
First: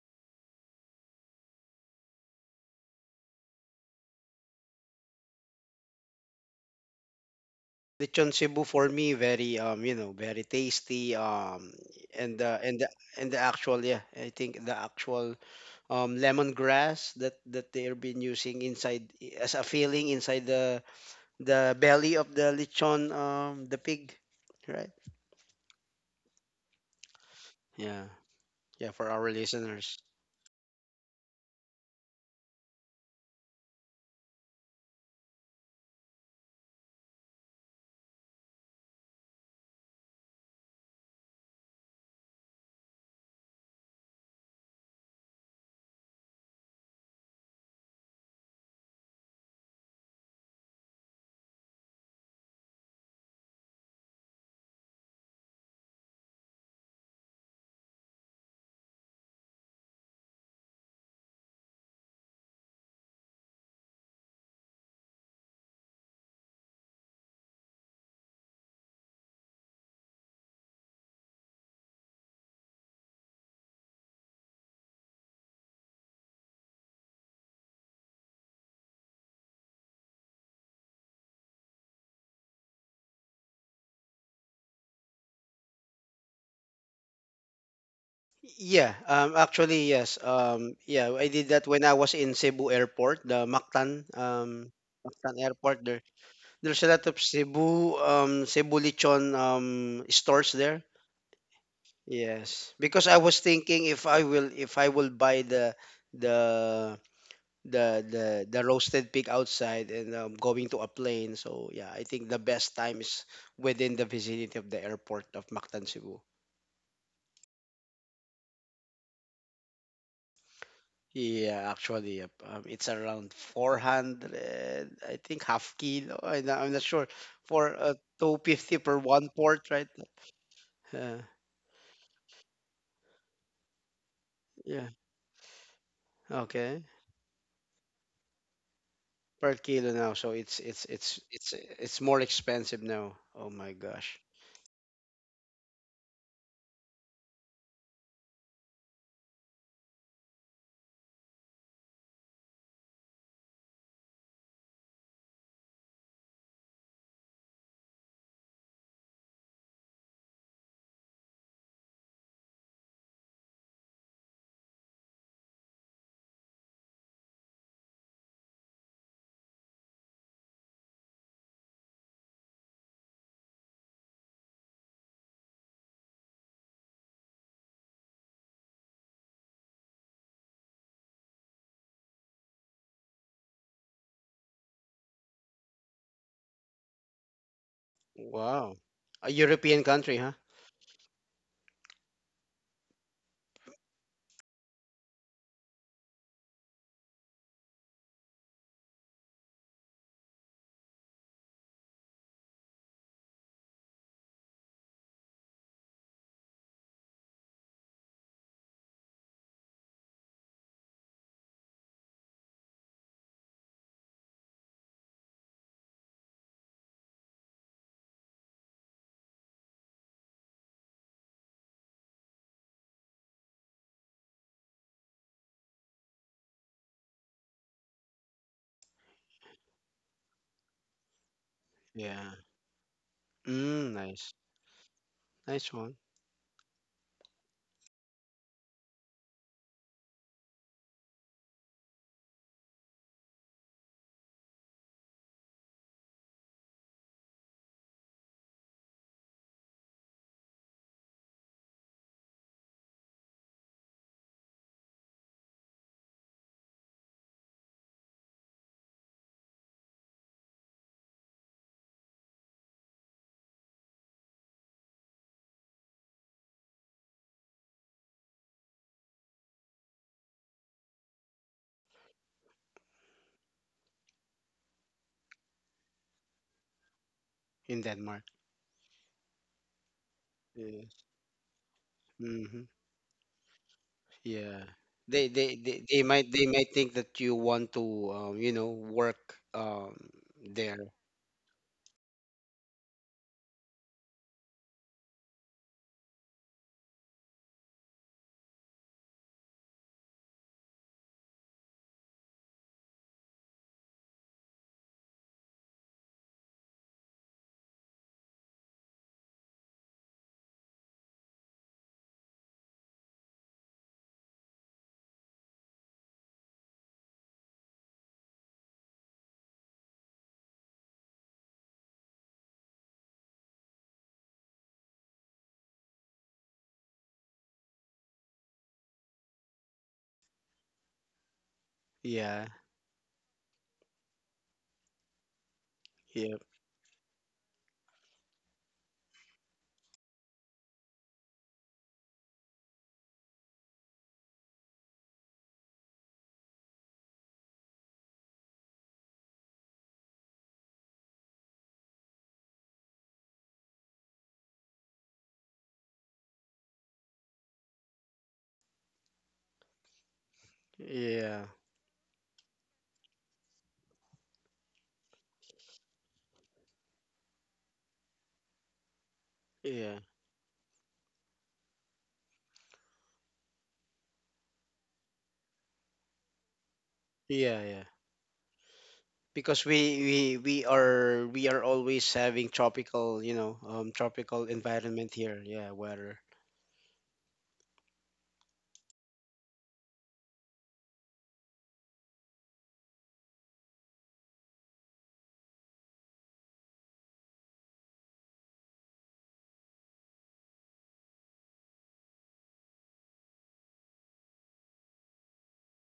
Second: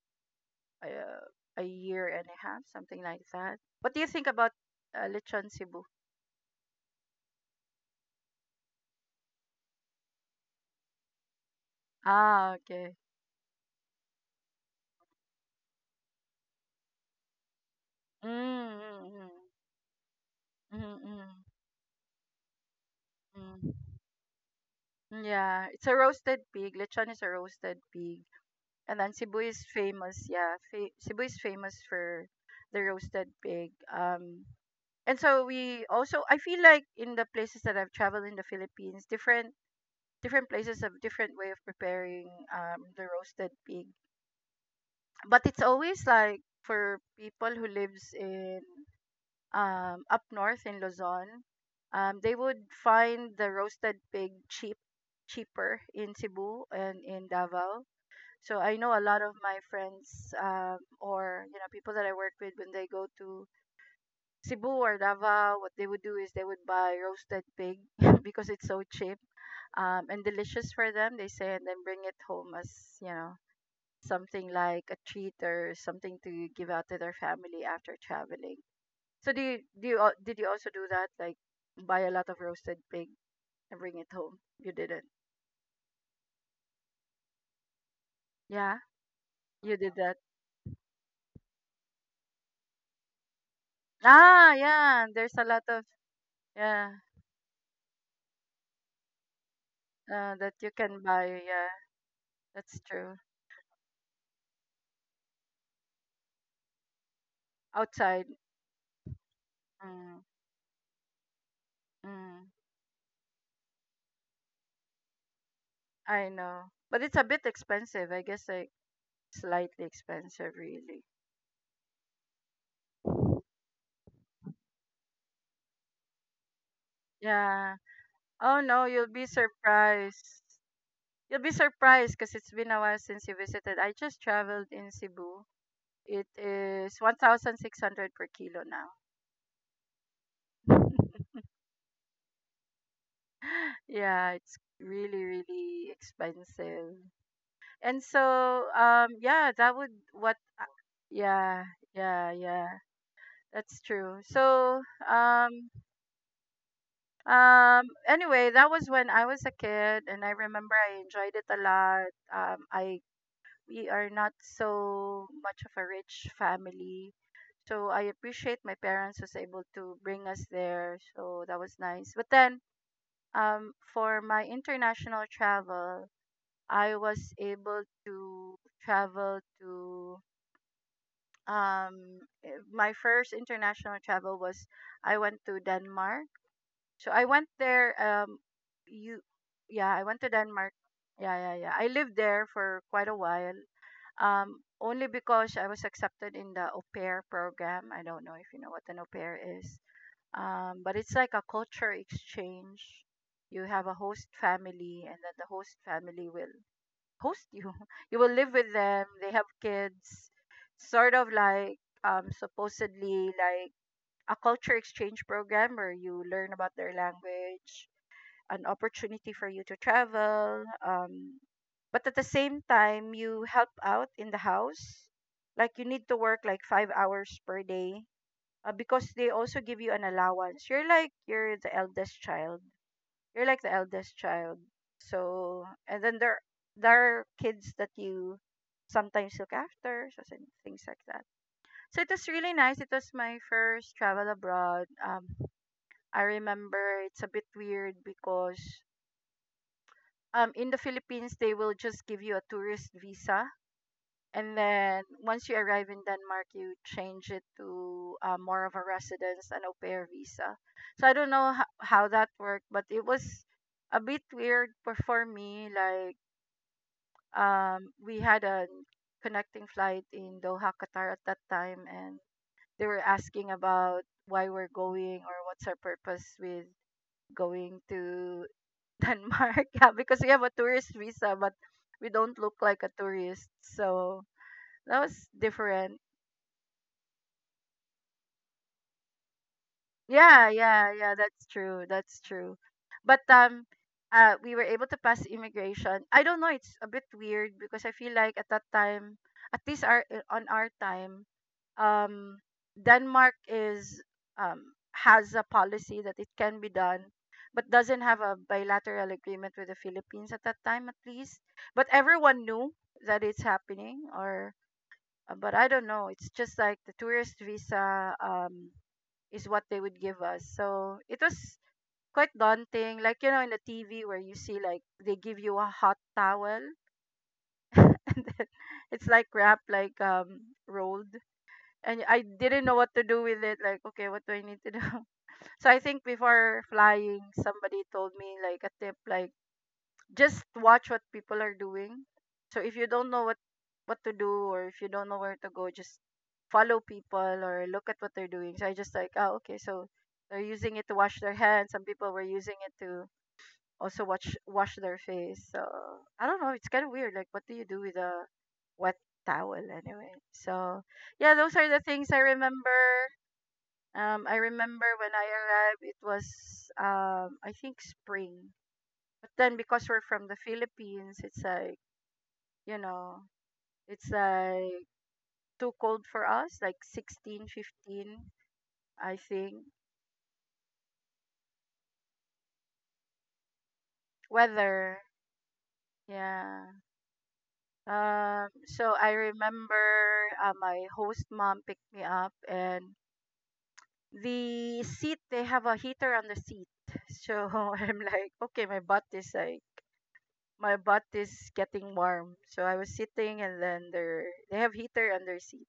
S1: uh, a year and a half, something like that. What do you think about, Lechon Cebu?
S2: Lechon Cebu for me very very tasty and the
S1: Ah,
S2: and the
S1: okay.
S2: and the actual, yeah, I think the actual lemongrass that they're been using
S1: Mm,
S2: inside
S1: mm,
S2: as a filling inside
S1: mm, mm,
S2: the belly of the lechon,
S1: mm,
S2: the pig, right?
S1: mm. Yeah, it's a roasted pig. Lechon is a roasted
S2: Yeah,
S1: pig.
S2: yeah,
S1: And
S2: for
S1: then
S2: our
S1: Cebu is
S2: listeners.
S1: famous, yeah. Cebu is famous for the roasted pig. And so we also, I feel like in the places that I've traveled in the Philippines, different places have different way of preparing, the roasted pig. But it's always like for people who lives in, up north in Luzon, they would find the roasted pig cheap, cheaper in Cebu and in Davao. So I know a lot of my friends, or you know people that I work with, when they go to Cebu or Davao, what they would do is they would buy roasted pig because it's so cheap, and delicious for them. They say, and then bring it home as, you know, something like a treat or something to give out to their family after traveling. So did you also do that, like buy a lot of roasted pig and bring it home? You didn't. Yeah,
S2: Yeah, actually,
S1: you did
S2: yes.
S1: that.
S2: Yeah, I did that when I was in Cebu Airport, the Mactan,
S1: Ah, yeah.
S2: Mactan
S1: There's a lot
S2: Airport
S1: of,
S2: there. There's a
S1: yeah.
S2: lot of Cebu, Cebu lechon, stores
S1: That you
S2: there.
S1: can buy, yeah,
S2: Yes,
S1: that's
S2: because I
S1: true.
S2: was thinking if I will buy the the
S1: Outside,
S2: the roasted pig outside and,
S1: mm,
S2: going to a plane. So yeah, I think the
S1: mm,
S2: best time is within the vicinity of the airport of Mactan, Cebu.
S1: I know, but it's a bit expensive. I guess like slightly expensive, really.
S2: Yeah, actually, yep. It's around 400, I think half kilo. I'm not sure
S1: Yeah.
S2: for
S1: Oh
S2: 250
S1: no,
S2: per
S1: you'll be
S2: one port, right?
S1: surprised.
S2: Uh,
S1: You'll be surprised because it's been a while since you visited. I just traveled in
S2: yeah.
S1: Cebu. It
S2: Okay.
S1: is 1,600 per kilo now.
S2: Per kilo now, so it's it's it's it's it's more expensive now. Oh my gosh.
S1: Yeah, it's really, really expensive. And so, yeah, that would what, yeah, yeah, yeah. That's true. So, um, anyway, that was when I was a kid, and I remember I enjoyed it a lot. I We are not so much of a rich family, so I appreciate my parents was able to bring us there. So that was nice. But then, for my international travel, I was able to travel to eh, my first international travel was, I went to Denmark So I went there.
S2: Wow.
S1: You,
S2: A European
S1: yeah, I
S2: country,
S1: went to
S2: huh?
S1: Denmark. Yeah, yeah, yeah. I lived there for quite a while. Only because I was accepted in the au pair program. I don't know if you know what an au pair is. But it's like a culture exchange. You have a host family, and then the host family will host you. You will live with them. They have kids. Sort of like, supposedly like a culture exchange program where you learn about their language, an opportunity for you to travel, but at the same time you help out in the house, like you need to work like 5 hours per day. Because they also give you an allowance, you're the eldest
S2: Yeah.
S1: child, you're like the
S2: Mm,
S1: eldest
S2: nice.
S1: child so
S2: Nice one.
S1: and then there are kids that you sometimes look after, so things like that. So it was really nice, it was my first travel abroad. I remember it's a bit weird because in the Philippines they will just give you a tourist visa, and then once you arrive in Denmark you change it to, more of a residence and au pair visa. So I don't know how that worked, but it was a bit weird for me, like, we had a connecting flight in Doha, Qatar at that time, and they were asking about why we're going or what's our purpose with
S2: In
S1: going
S2: Denmark.
S1: to Denmark. Yeah, because we have a
S2: Yeah.
S1: tourist visa, but we don't look
S2: Hmm.
S1: like a tourist. So
S2: Yeah.
S1: that was
S2: They, they they
S1: different.
S2: they might think that you want to, work
S1: Yeah,
S2: there.
S1: yeah, yeah. That's true. That's true. But We were able to pass immigration. I don't know. It's a bit weird because I feel like at that time, at least our eh, on our time, um, Denmark is, has a policy that it can be done, but doesn't have a bilateral agreement with the Philippines at that time, at least. But everyone knew that it's happening, or, but I don't know. It's just like the tourist visa, is what they would give us, so it was quite daunting. Like you know, in the TV where you see like they give you a hot towel, and then it's like wrapped like, rolled, and I
S2: Yeah.
S1: didn't know what to do with it. Like, okay, what do I need to do? So I think
S2: Yeah.
S1: before flying, somebody told me like a tip, like just watch what people are doing. So if you don't know what to do, or if you don't know where to go, just follow people or look at what they're doing. So I just like, oh, okay, so they're using it to wash their hands. Some people were using it to also wash their face. So I don't know. It's kind of weird. Like, what do you do with a wet towel anyway? So yeah,
S2: Yeah.
S1: those are the things I remember. I remember when I arrived, it was, I think spring. But then
S2: Yeah.
S1: because we're from the Philippines, it's like, you know, it's like too cold for us, like
S2: Yeah.
S1: 16,
S2: Yeah.
S1: 15, I
S2: Because
S1: think.
S2: we are always having tropical, you know, tropical environment
S1: Weather,
S2: here. Yeah, weather.
S1: yeah. So I remember my host mom picked me up, and the seat they have a heater on the seat. So I'm like, okay, my butt is getting warm. So I was sitting, and then they have heater on their seat.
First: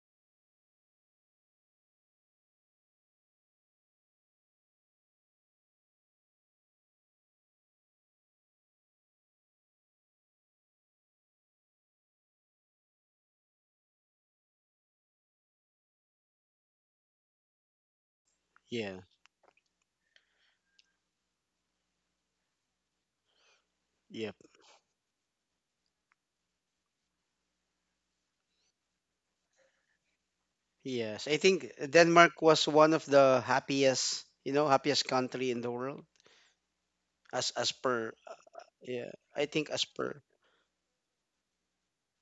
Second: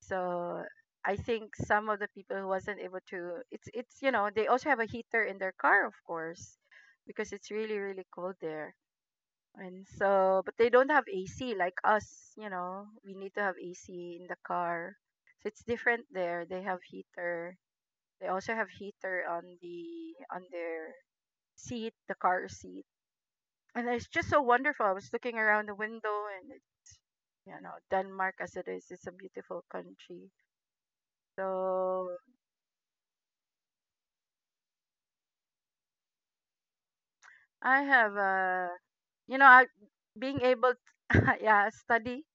S1: So I think some of the people who wasn't able to, it's they also have a heater in their car, of course, because it's really really cold there. And so, but they don't have AC like us. We need to have AC in the car. So it's different there. They have heater. They also have
S2: Yeah.
S1: heater on their seat, the car seat. And it's just
S2: Yep.
S1: so wonderful. I was looking around the window, and Denmark as it is, it's a beautiful country.
S2: Yes. I think
S1: So
S2: Denmark was one of the happiest, you know, happiest country in the world, as as
S1: I have
S2: per
S1: a
S2: yeah,
S1: you know,
S2: I
S1: I
S2: think as per
S1: being able to yeah, study.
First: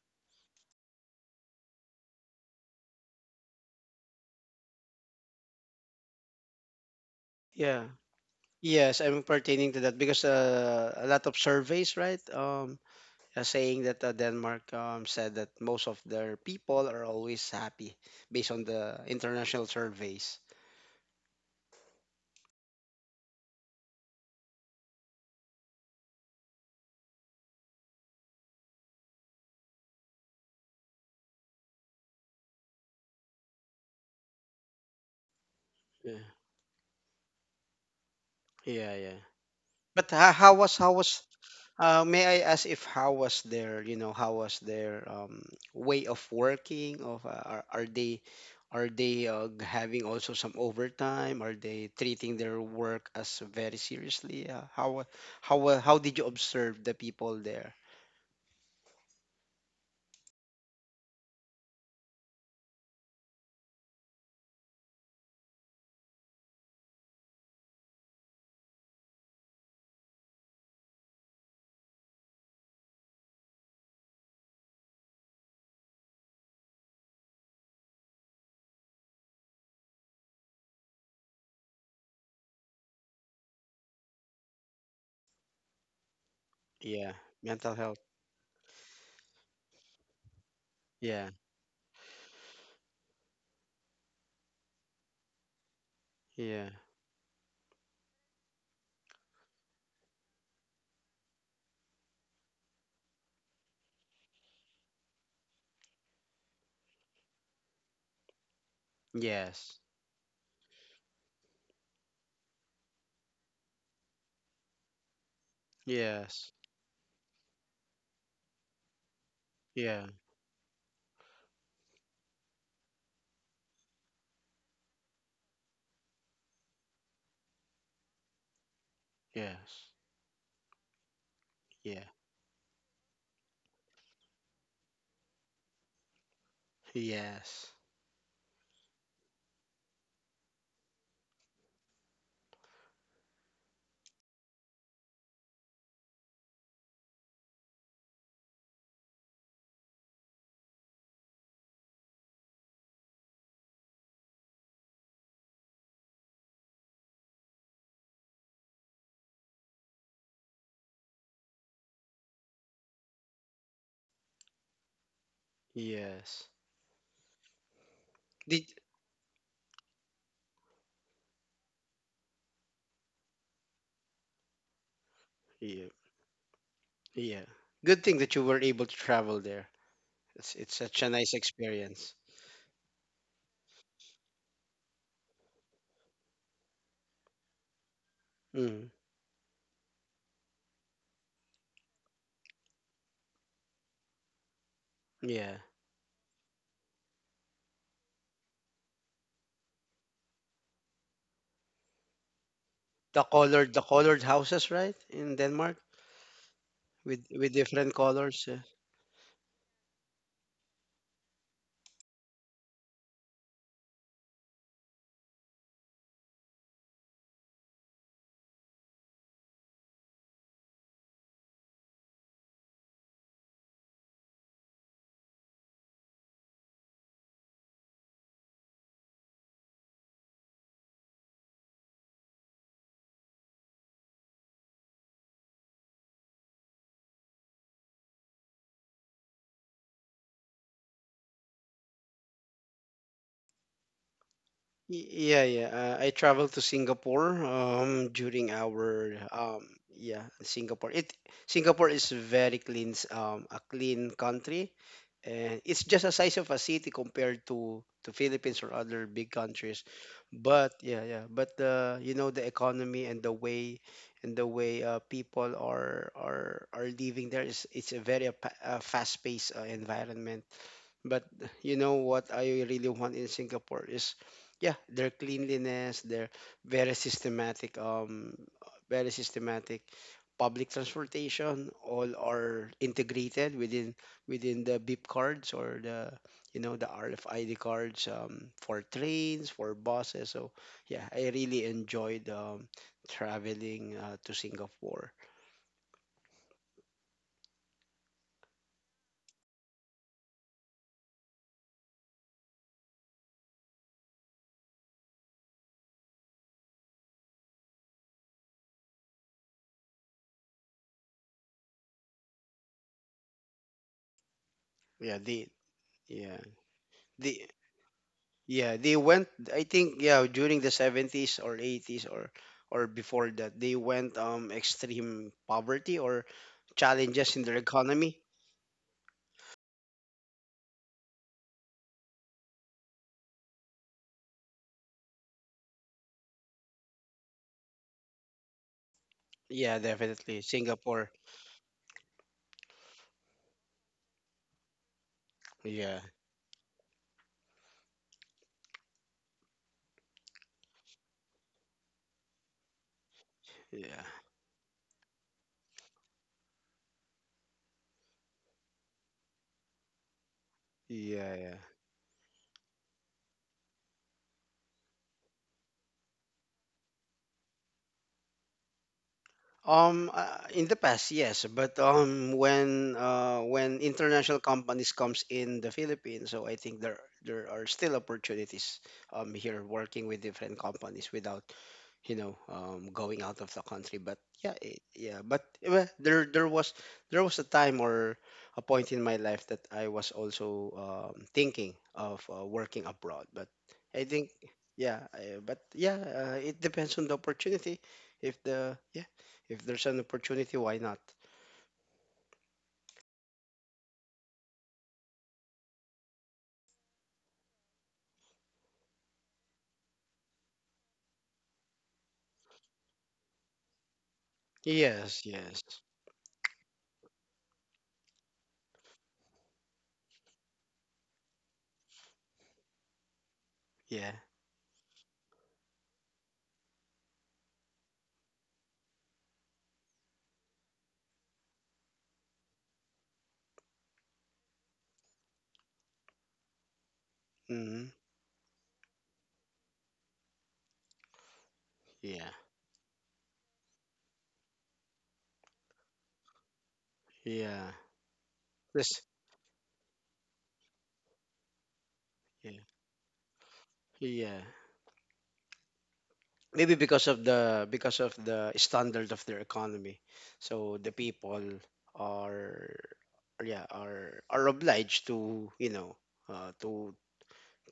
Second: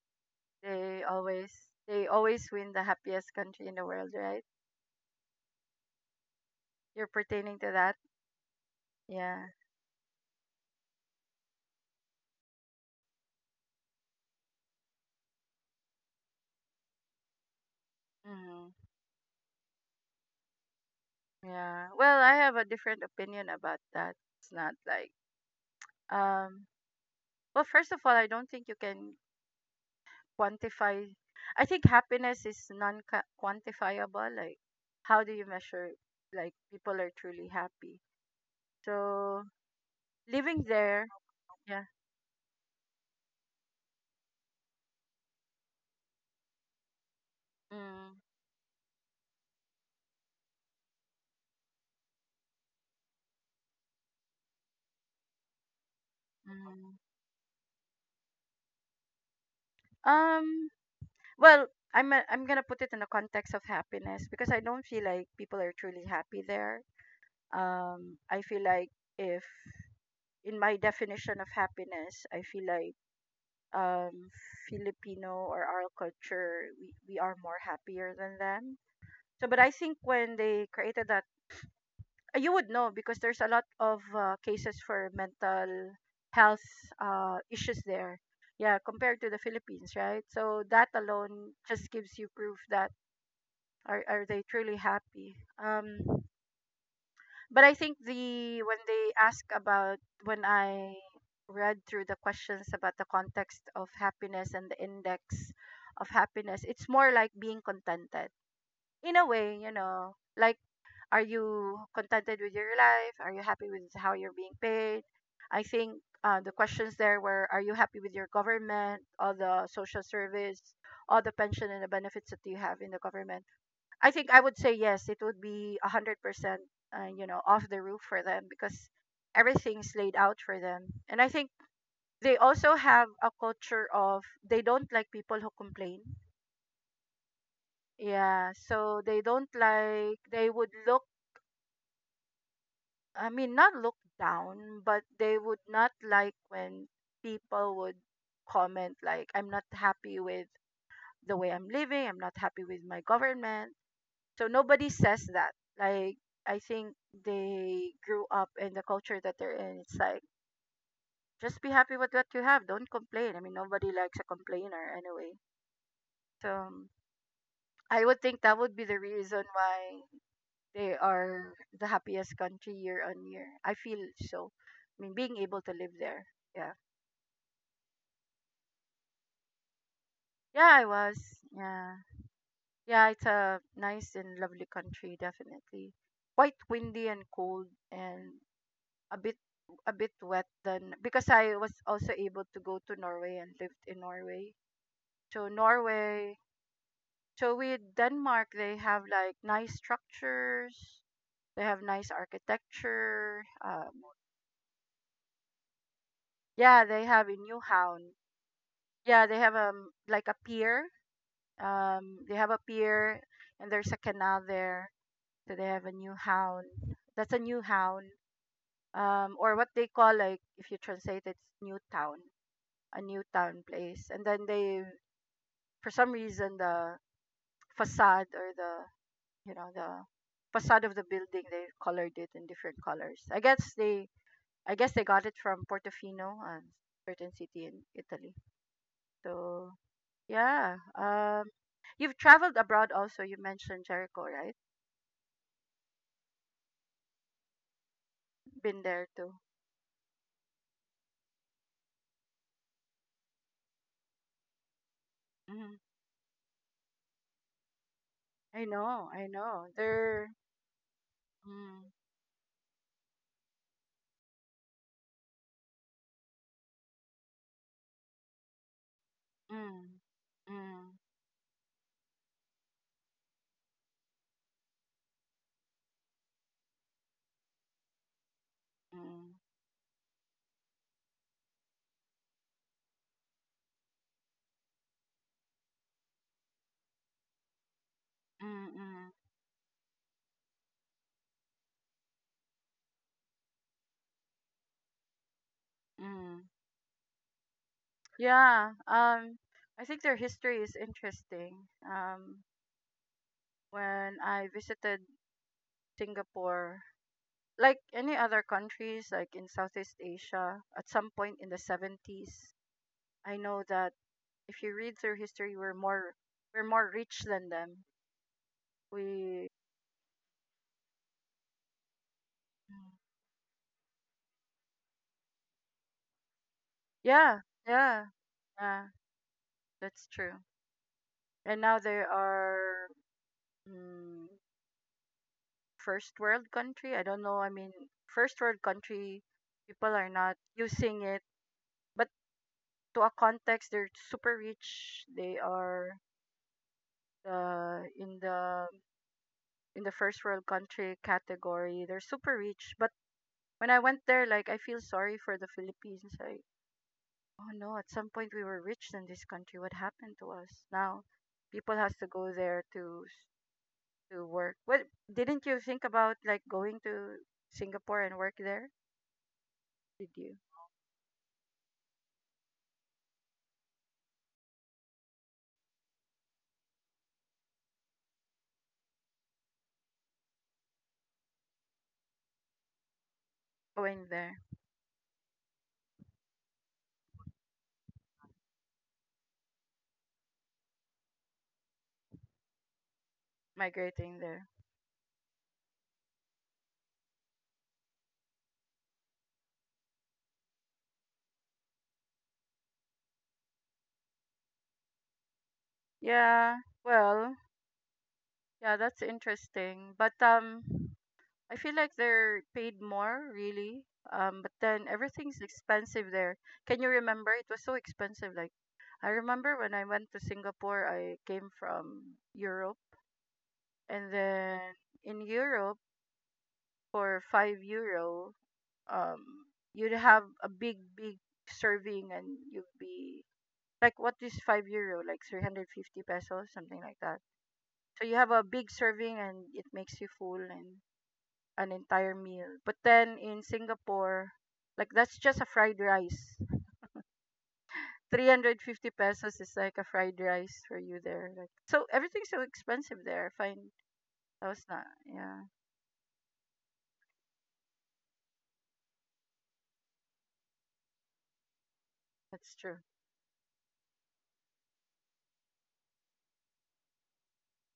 S1: They always they always win the happiest country in the world, right? You're pertaining to
S2: yeah.
S1: that?
S2: Yes, I'm
S1: Yeah.
S2: pertaining to that because, a lot of surveys, right, are saying that, Denmark, said that most of their people are always happy based
S1: Hmm.
S2: on the international surveys.
S1: Yeah. Well, I have a different opinion about that. It's not like um well, first of all, I don't think you can quantify I think happiness is non-quantifiable. Like, how do you measure
S2: Yeah,
S1: like people are truly happy?
S2: yeah, yeah.
S1: So,
S2: But how
S1: living
S2: was
S1: there, yeah.
S2: May I ask if how was their, you know, how was their, way of working? Of,
S1: Mm,
S2: are they having also some overtime? Are they treating their work as very seriously? How did you observe the
S1: mm.
S2: people there?
S1: Um well, I'm going to put it in the context of happiness because I don't feel like people are truly happy there. I feel like, if, in my definition of happiness, I feel like, um Filipino or our culture, we are more happier than them. So but I think when they created that, you would know because there's a lot of cases for mental health
S2: Yeah, mental
S1: issues
S2: health.
S1: there. Yeah, compared to the Philippines, right? So that
S2: Yeah,
S1: alone just gives you proof that are they truly happy. um
S2: yeah,
S1: But I think the when they ask about, when I read through the questions about the context of happiness and the index of happiness, it's more like being contented. In a way,
S2: yes,
S1: like, are you contented with your life? Are you happy with how you're being paid? I think
S2: yes,
S1: the questions there were, are you happy with your government, all the
S2: yeah,
S1: social service, all the pension and the benefits that you have in the government? I think I would say yes. It would be 100%, off the roof for them because
S2: yes,
S1: everything's laid out for them. And I think
S2: yeah,
S1: they also have a culture of they don't like people who complain.
S2: yes,
S1: Yeah, so they don't like, they would look. I mean, not look down, but they would not like when people would comment like, "I'm not happy with the way I'm living. I'm not happy with my government." So nobody says that. Like, I think they grew up in the culture that they're in. It's like, just be happy with what you have. Don't complain. I mean, nobody likes a complainer anyway.
S2: yes.
S1: So I would think that
S2: Did
S1: would be the reason why they are the happiest country year on year. I feel so. I mean, being able to
S2: yeah,
S1: live there. Yeah.
S2: yeah. Good thing that you were able to travel there. It's
S1: Yeah, I
S2: such a nice
S1: was. Yeah.
S2: experience.
S1: Yeah, it's a nice and lovely country, definitely. Quite windy and cold, and
S2: Mm,
S1: a bit a bit wet than because I was also able to go to Norway and lived in Norway. So
S2: yeah.
S1: Norway, so with Denmark, they have like nice structures. They have nice architecture.
S2: The colored houses, right? In Denmark
S1: Yeah, they have in
S2: with different
S1: Newhavn.
S2: colors, yeah.
S1: Yeah, they have like a pier. They have a pier, and there's a canal there. So they have a Newhavn. That's a Newhavn. Or what they call, like, if you translate it, it's New Town, a new town place. And then they, for some reason, the facade or the, the facade of the building, they colored it in different colors. I guess they got it from Portofino, a certain city in Italy. So yeah. You've traveled abroad also, you mentioned Jericho, right?
S2: Yeah, yeah. I traveled to Singapore during
S1: Been
S2: our
S1: there too.
S2: yeah, Singapore. It Singapore is very a clean country and it's
S1: Mm,
S2: just a size of a city compared to Philippines or other big
S1: I know
S2: countries.
S1: they're.
S2: But yeah, yeah. But the,
S1: Mm,
S2: you know, the economy and the way, people are are living there, is it's a very, fast-paced,
S1: mm,
S2: environment,
S1: mm,
S2: but you know what I really want in Singapore is, yeah, their cleanliness, their very systematic, um, very
S1: mm,
S2: systematic public transportation. All are integrated within the BIP cards or the, you know, the RFID cards,
S1: mm,
S2: for
S1: mm,
S2: trains, for buses. So yeah, I really enjoyed, traveling, to Singapore.
S1: mm. Yeah, I think their history is interesting. Um, when I visited Singapore, like any other countries, like in Southeast Asia, at some point in the 70s, I know that if you read through
S2: Yeah, the
S1: history,
S2: yeah
S1: we're more rich than
S2: the
S1: them.
S2: Yeah, they went.
S1: We.
S2: I think yeah, during the 70s or eighties
S1: Mm.
S2: or before that, they went extreme poverty or
S1: Yeah,
S2: challenges in their
S1: yeah,
S2: economy.
S1: yeah, that's true. And now they are, mm, first world country. I don't know. I mean, first world country,
S2: Yeah,
S1: people are not
S2: definitely
S1: using
S2: Singapore.
S1: it, but to a context, they're super rich. They are,
S2: Yeah,
S1: uh, in the in the first world country category, they're super rich. But when I went
S2: yeah,
S1: there, like, I feel sorry for the Philippines. Like, oh no, at some point we were rich in this country. What happened to us now?
S2: yeah, yeah.
S1: People has to go there to to work. What, didn't you think about like going to Singapore and work there? Did you
S2: In the past, yes, but when international companies comes in the Philippines, so I think there there are still opportunities here, working with different companies without, you know, going out of the country.
S1: going
S2: But
S1: there
S2: yeah, it, yeah, but eh, well, there was a time or a point in my life that I was also, thinking of, working abroad. But I
S1: migrating
S2: think,
S1: there?
S2: but yeah, it depends on the opportunity. If the yeah if there's an opportunity, why not?
S1: Yeah. Well, yeah, that's interesting. But I feel like they're paid more, really. But then
S2: Yes,
S1: everything's
S2: yes.
S1: expensive there. Can you remember? It was so expensive. Like, I remember when I went to Singapore, I came from Europe. And
S2: Yeah.
S1: then in Europe, for €5, um, you'd have a big, big serving. And you'd be like, what is €5? Like, 350 pesos, something like that.
S2: Mm-hmm.
S1: So you have a big serving, and it makes you full, and an entire
S2: Yeah.
S1: meal. But then in Singapore, like that's just a fried rice.
S2: Yeah.
S1: 350
S2: This,
S1: pesos is like a fried rice for you there. Like, so everything's so
S2: yeah.
S1: expensive there. Fine,
S2: Yeah.
S1: that was not. Yeah,
S2: Maybe because of the standard of their economy. So the people
S1: that's true.
S2: are, yeah, are obliged to, you know, uh, to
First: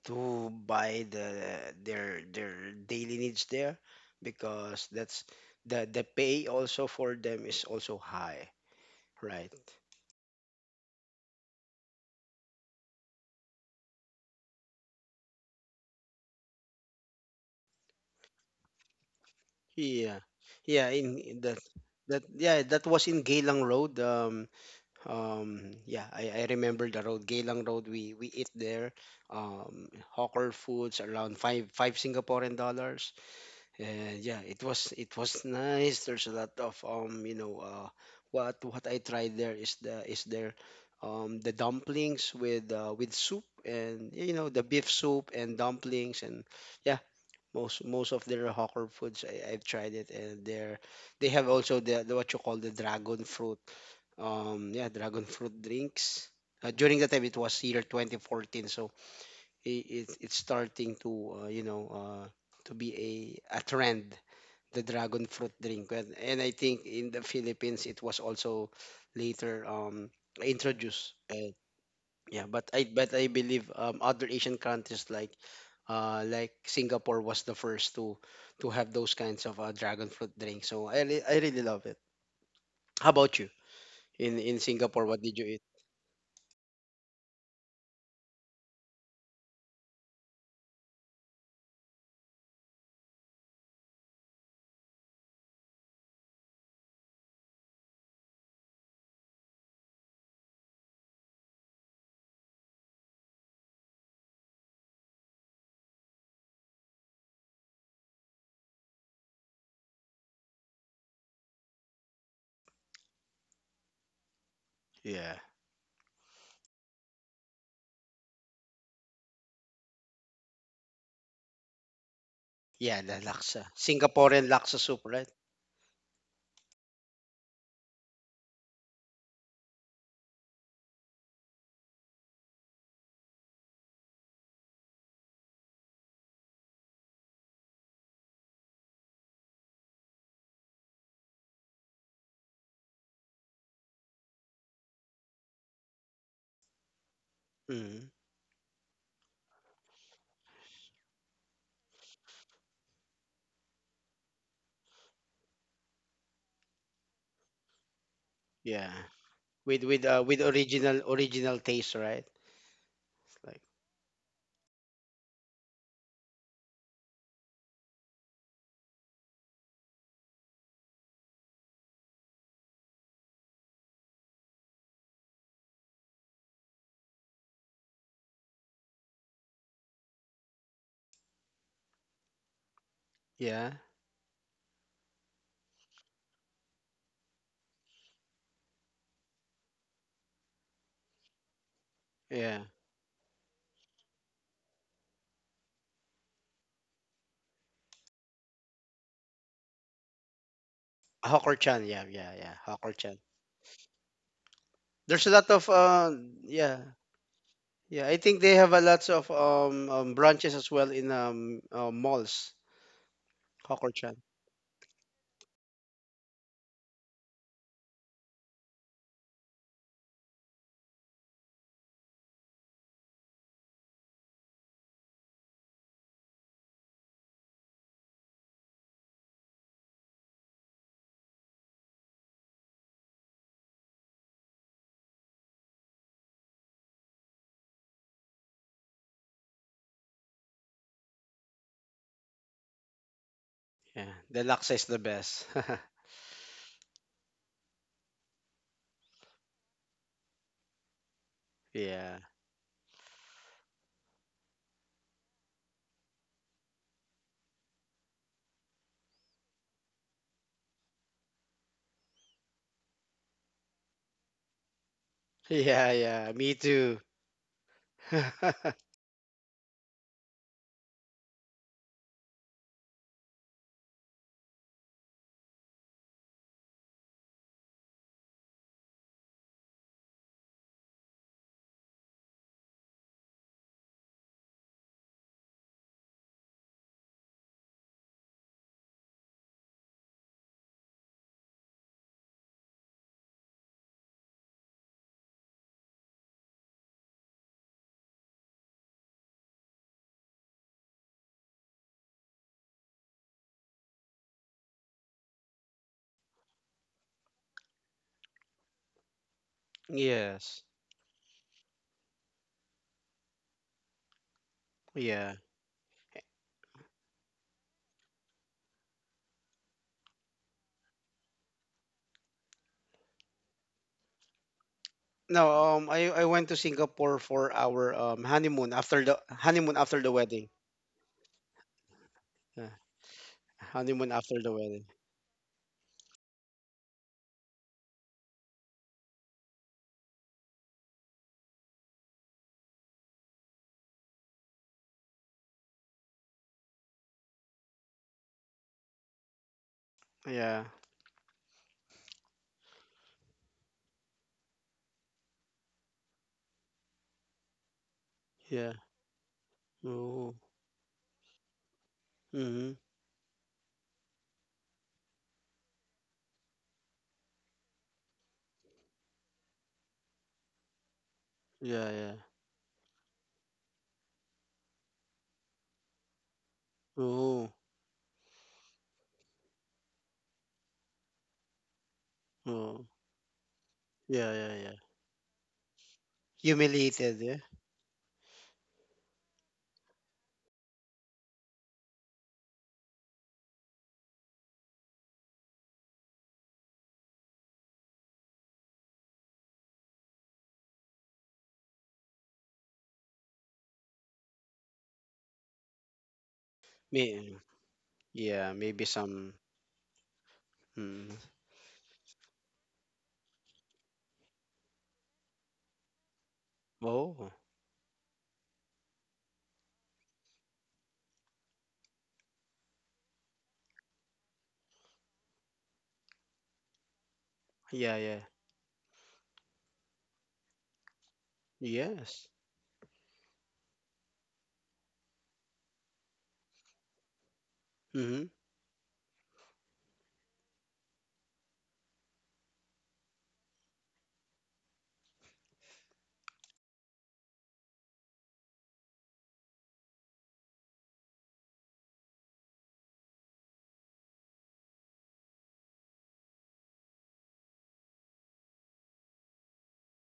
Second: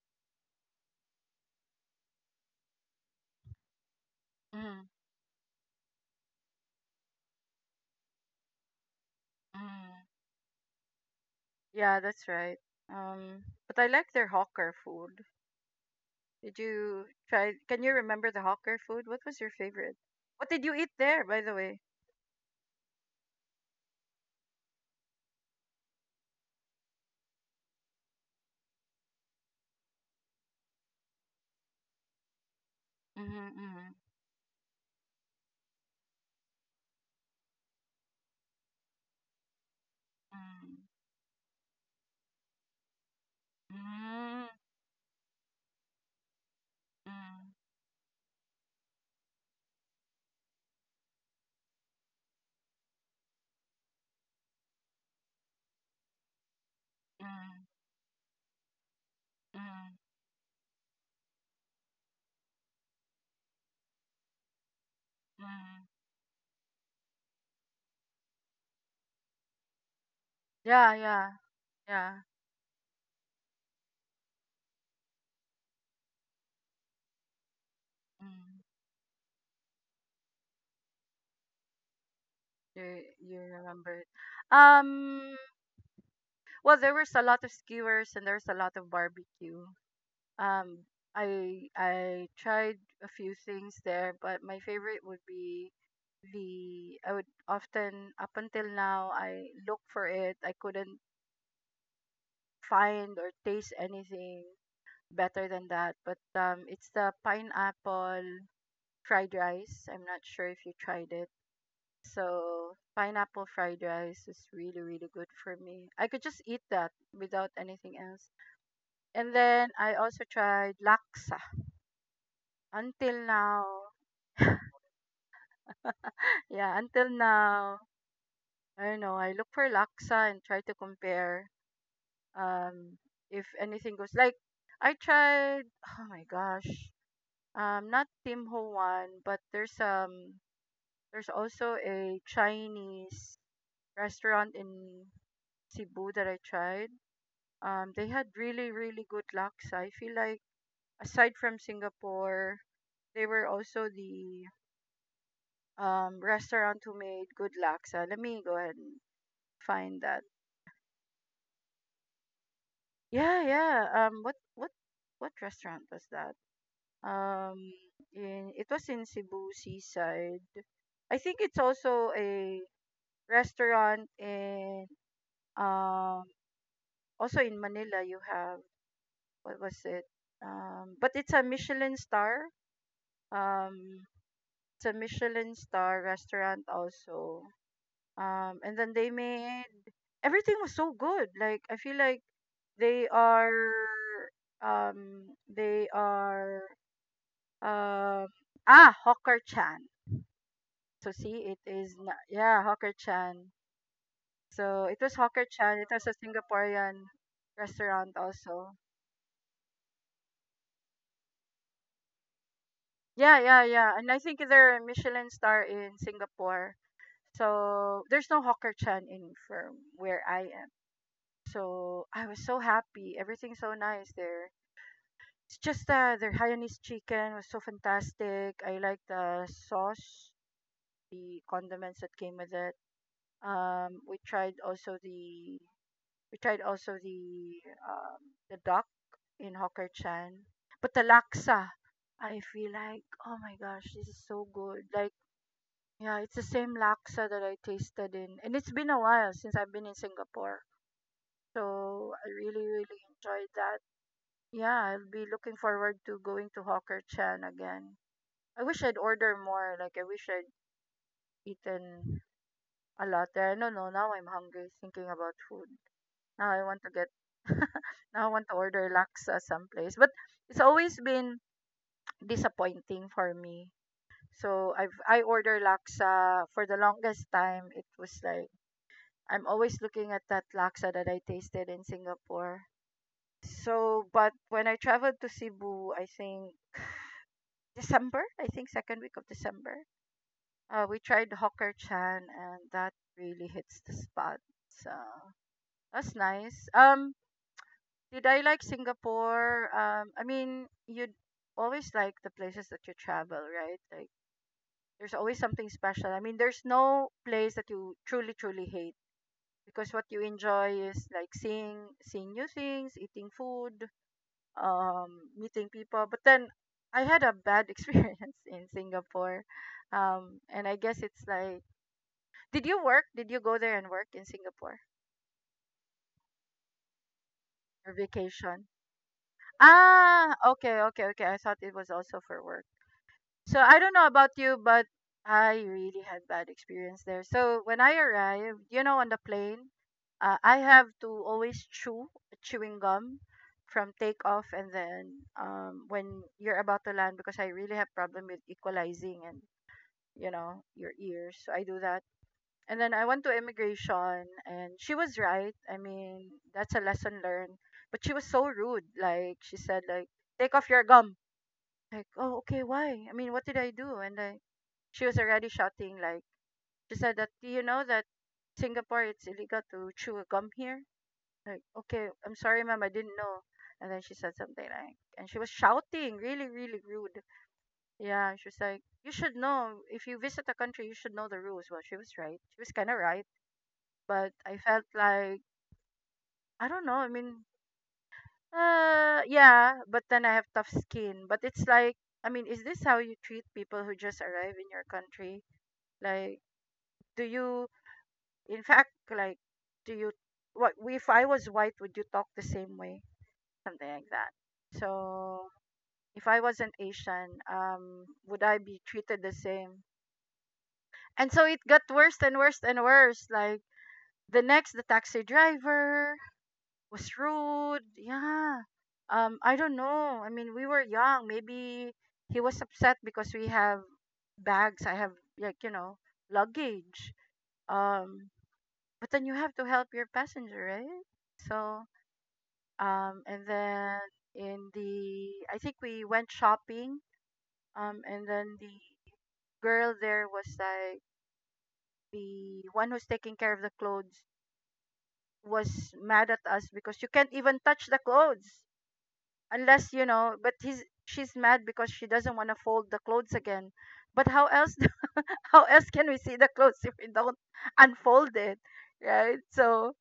S2: to buy their daily needs there,
S1: Mm,
S2: because that's the pay also for them is also high, right?
S1: mm. Yeah, that's right. But I like their hawker food. Did you try Can you remember the hawker food? What was your favorite?
S2: Yeah,
S1: What did you
S2: yeah,
S1: eat there
S2: in
S1: by the
S2: that
S1: way?
S2: that yeah, that was in Geylang Road. Yeah, I remember the road, Geylang Road. We eat there, hawker foods around five Singaporean dollars,
S1: Mm-hmm, mm-hmm,
S2: and yeah, it was nice. There's a lot of, what I tried there is the is there, the dumplings with, with soup, and you
S1: mm-hmm,
S2: know, the beef soup and dumplings and yeah,
S1: mm-hmm,
S2: most most of their hawker foods I, I've tried it, and they're they have also the, what you call, the dragon fruit, yeah, dragon fruit drinks, during that time it was
S1: mm-hmm,
S2: year 2014, so it,
S1: mm-hmm,
S2: it it's starting to, uh, to be a trend, the dragon fruit
S1: mm-hmm.
S2: drink, and I think in the Philippines it was also later
S1: Yeah,
S2: introduced,
S1: yeah, yeah.
S2: yeah, but I believe other Asian countries like, like Singapore was the first to
S1: Mm.
S2: have those kinds of, dragon fruit drinks. So I re- I really love it.
S1: You
S2: How about
S1: you
S2: you?
S1: remember it.
S2: In Singapore, what did
S1: Um,
S2: you eat?
S1: well, there was a lot of skewers and there's a lot of barbecue. Um, I tried a few things there, but my favorite would be the I would often, up until now, I look for it. I couldn't find or taste anything better than that. But it's the pineapple fried rice. I'm not sure if you tried it. So pineapple fried rice is really, really
S2: Yeah,
S1: good for me. I could just eat that without anything else. And then I also tried laksa.
S2: yeah, the
S1: Until
S2: laksa,
S1: now,
S2: Singaporean
S1: yeah,
S2: laksa soup, right?
S1: until now, I don't know. I look for laksa and try to compare, um if anything goes, like, I tried, oh my gosh. Not Tim Ho Wan, but there's also a Chinese restaurant in Cebu that I tried.
S2: Hmm.
S1: They had really, really good locks. I feel like, aside from Singapore, they were also the restaurant who made good laksa. Let me go ahead
S2: Yeah,
S1: and
S2: with,
S1: find that.
S2: with original original taste, right?
S1: Yeah,
S2: Like
S1: yeah. What restaurant was that? Um, in it was in Cebu Seaside. I think it's also a restaurant in, um also in Manila. You have, what was it? But it's a Michelin star.
S2: yeah,
S1: Um, It's a Michelin star restaurant also. And then they made everything was so good. Like, I feel like
S2: yeah,
S1: they are they are uh, ah, Hawker Chan. So
S2: Hawker
S1: see, it
S2: Chan, yeah,
S1: is
S2: yeah, yeah,
S1: yeah,
S2: Hawker
S1: Hawker
S2: Chan.
S1: Chan. So it
S2: There's a
S1: was
S2: lot of,
S1: Hawker Chan. It was a
S2: yeah.
S1: Singaporean
S2: Yeah, I
S1: restaurant
S2: think they have a
S1: also.
S2: lots of, branches as well in, malls.
S1: Yeah, yeah, yeah.
S2: Kokorchan.
S1: And I think they're a Michelin star in Singapore. So there's no Hawker Chan in firm where I am. So I was so happy. Everything's so nice there. It's just their Hainanese chicken was so fantastic. I like the sauce, the condiments that came with it. Um, we tried also the we tried also um, the duck in Hawker Chan. But the laksa, I feel like, oh my gosh,
S2: Yeah,
S1: this is
S2: the
S1: so
S2: laksa is the
S1: good. Like,
S2: best.
S1: yeah, it's the same laksa that I tasted in, and it's been a while since I've been in Singapore.
S2: Yeah.
S1: So I really, really enjoyed that. Yeah, I'll be looking forward to going to Hawker Chan again. I wish I'd order more. Like, I wish I'd eaten a lot there. I don't know. Now I'm hungry thinking about food.
S2: Yeah, yeah, me
S1: Now I want
S2: too.
S1: to get, now I want to order laksa someplace. But it's always been disappointing for me. So I order laksa for the longest time. It was like, I'm always looking at that laksa that I tasted in Singapore. So, but when I traveled to Cebu, I think December, I think second week of December. We tried Hawker Chan and that really hits the spot. So that's nice. Did I like Singapore? I mean, you'd always like the places that you travel, right? Like, there's always something special. I mean, there's no place that you truly, truly hate because what you
S2: Yes.
S1: enjoy is like seeing new things, eating food,
S2: Yeah.
S1: um, meeting people. But then I had a bad experience in Singapore. And I guess it's like, did you work? Did you go there and work in Singapore
S2: No, I went to Singapore for our
S1: or
S2: honeymoon,
S1: vacation?
S2: after the wedding.
S1: Ah, okay, okay, okay. I thought it was also for
S2: Yeah.
S1: work. So I
S2: Honeymoon
S1: don't know
S2: after
S1: about
S2: the
S1: you,
S2: wedding.
S1: but I really had bad experience there. So when I arrived, you know, on the plane, I have to always chew chewing gum from takeoff and then when you're about to land because I really have problem with equalizing and you
S2: Yeah.
S1: know your ears. So I do that. And then I went to immigration and she was right. I mean, that's a lesson learned. But she was so
S2: Yeah.
S1: rude. Like she said like
S2: Oh.
S1: take off your gum. Like, "Oh,
S2: Mm-hmm.
S1: okay, why?" I mean, what did I do? And I She was already shouting like she said that do you know that Singapore it's illegal to chew gum here? Like,
S2: Yeah, yeah.
S1: okay, I'm sorry ma'am, I didn't know. And then she said something like and she was shouting, really, really rude.
S2: Oh.
S1: Yeah, she was like, "You should know if you visit a country you should know the rules." Well she was right. She
S2: Oh.
S1: was kinda right.
S2: Yeah,
S1: But
S2: yeah,
S1: I
S2: yeah.
S1: felt like I don't know,
S2: Humiliated,
S1: I
S2: yeah.
S1: mean yeah, but then I have tough skin. But it's like I mean, is this how you treat people who just arrive in your country? Like do you In fact, like, do you what if I was white, would you talk the same way? Something like that. So if I wasn't
S2: Me,
S1: Asian,
S2: yeah,
S1: would I
S2: maybe
S1: be
S2: some.
S1: treated the same?
S2: Mm.
S1: And so it got worse and worse and worse. Like the next, the taxi driver
S2: Oh,
S1: was rude. Yeah. I don't know. I mean, we were young. Maybe he was upset because we have bags. I have like you know luggage.
S2: yeah, yeah.
S1: Um, But then you have to help your passenger, right? So,
S2: Yes.
S1: and then in the, I think we went shopping,
S2: Mm-hmm.
S1: and then the girl there was like, the one who's taking care of the clothes was mad at us because you can't even touch the clothes unless, you know, but she's mad because she doesn't want to fold the clothes again. But how else, how else can we see the clothes if we don't unfold it, right? So,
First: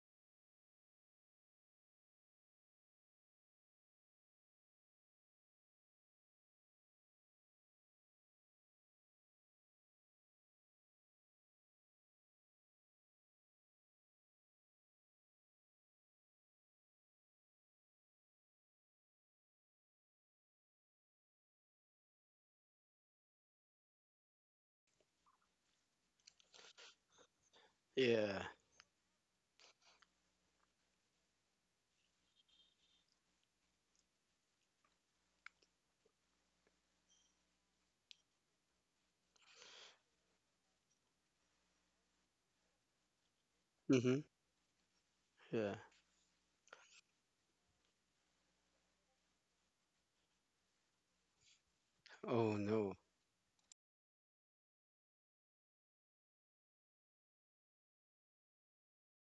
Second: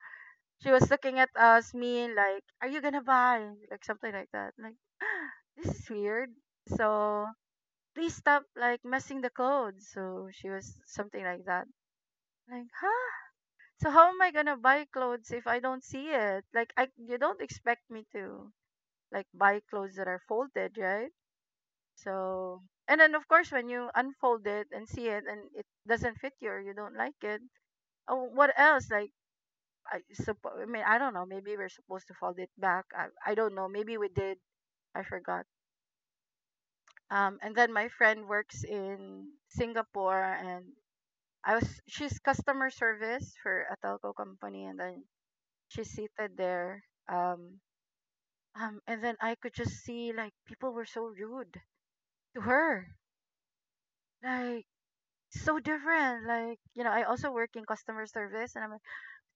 S1: she was looking at us, me, like, "Are you gonna buy?" Like something like that. Like, this is weird. So please stop like messing the clothes. So she was something like that. Like, huh? So how am I gonna buy clothes if I don't see it? Like, I you don't expect me to like buy clothes that are folded, right? So and then of course when you unfold it and see it and it doesn't fit you or you don't like it, oh,
S2: Yeah.
S1: what else? Like I mean, I don't know. Maybe we're supposed to fold it back. I don't know. Maybe we did. I forgot. And then my friend works in Singapore, and I was she's customer service for a telco
S2: Mm-hmm.
S1: company, and then
S2: Yeah.
S1: she's seated there. Um, and then I could just see like people were so rude to
S2: Oh
S1: her,
S2: no.
S1: like so different. Like you know, I also work in customer service, and I'm like,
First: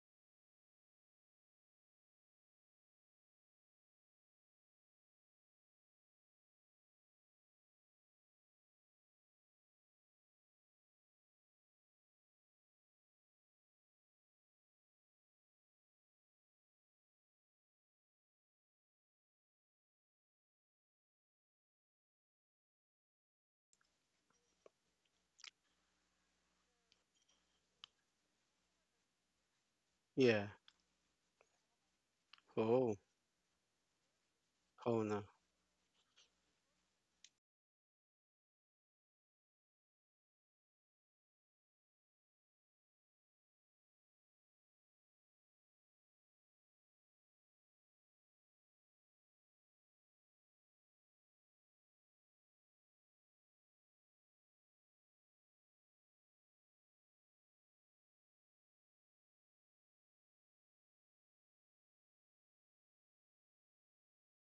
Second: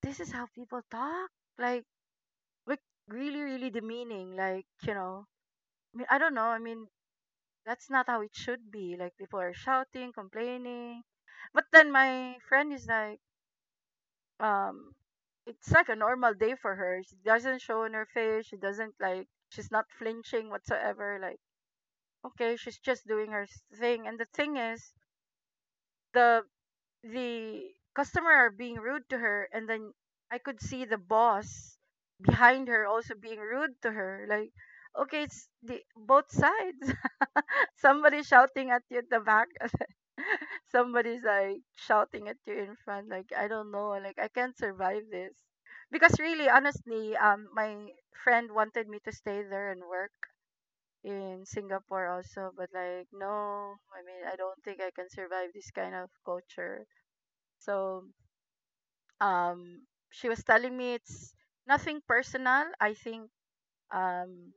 S1: this is how people talk. Like, like, really, really demeaning. Like you know I mean, I don't know. I mean, that's not how it should be. Like people are shouting, complaining. But then my friend is like, um, it's like a normal day for her. She doesn't show on her face. She doesn't like. She's not flinching whatsoever. Like, okay, she's just doing her thing. And the thing is, the the customer are being rude to her, and then I
S2: Yeah.
S1: could see the boss behind her
S2: Oh.
S1: also being rude to her. Like,
S2: Oh
S1: okay,
S2: no.
S1: it's the both sides. Somebody shouting at you at the back. Somebody's like shouting at you in front. Like I don't know. Like I can't survive this. Because really, honestly, my friend wanted me to stay there and work in Singapore also, but like no, I mean I don't think I can survive this kind of culture. So um, she was telling me it's nothing personal. I think um,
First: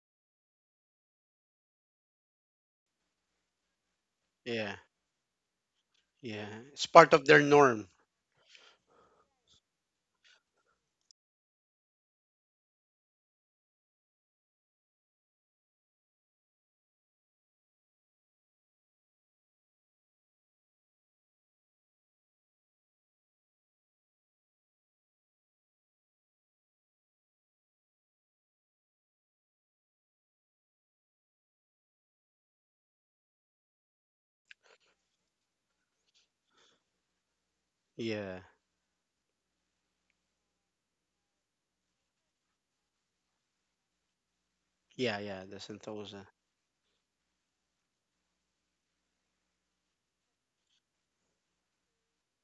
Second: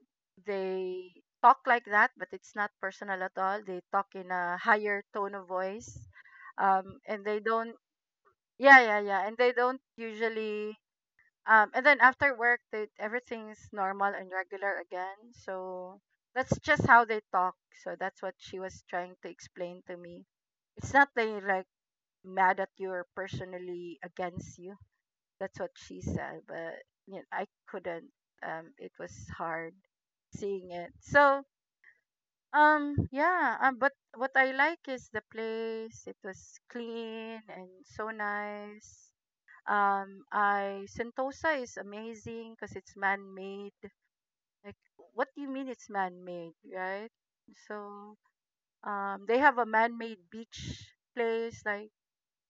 S1: they talk like that, but it's not personal at all. They talk in a
S2: Yeah.
S1: higher tone of voice,
S2: Yeah. It's part
S1: and
S2: of
S1: they
S2: their
S1: don't.
S2: norm.
S1: Yeah, yeah, yeah, and they don't usually. And then after work, they, everything's normal and regular again. So that's just how they talk. So that's what she was trying to explain to me. It's not they like mad at you or personally against you. That's what she said, but you know, I couldn't. It was hard seeing it. Yeah. But what I like is the place. It was clean and so
S2: Yeah.
S1: nice. I Sentosa is amazing because it's man-made. Like,
S2: Yeah,
S1: what do
S2: yeah,
S1: you
S2: the
S1: mean it's
S2: Sentosa.
S1: man-made, right? So, they have a man-made beach place. Like,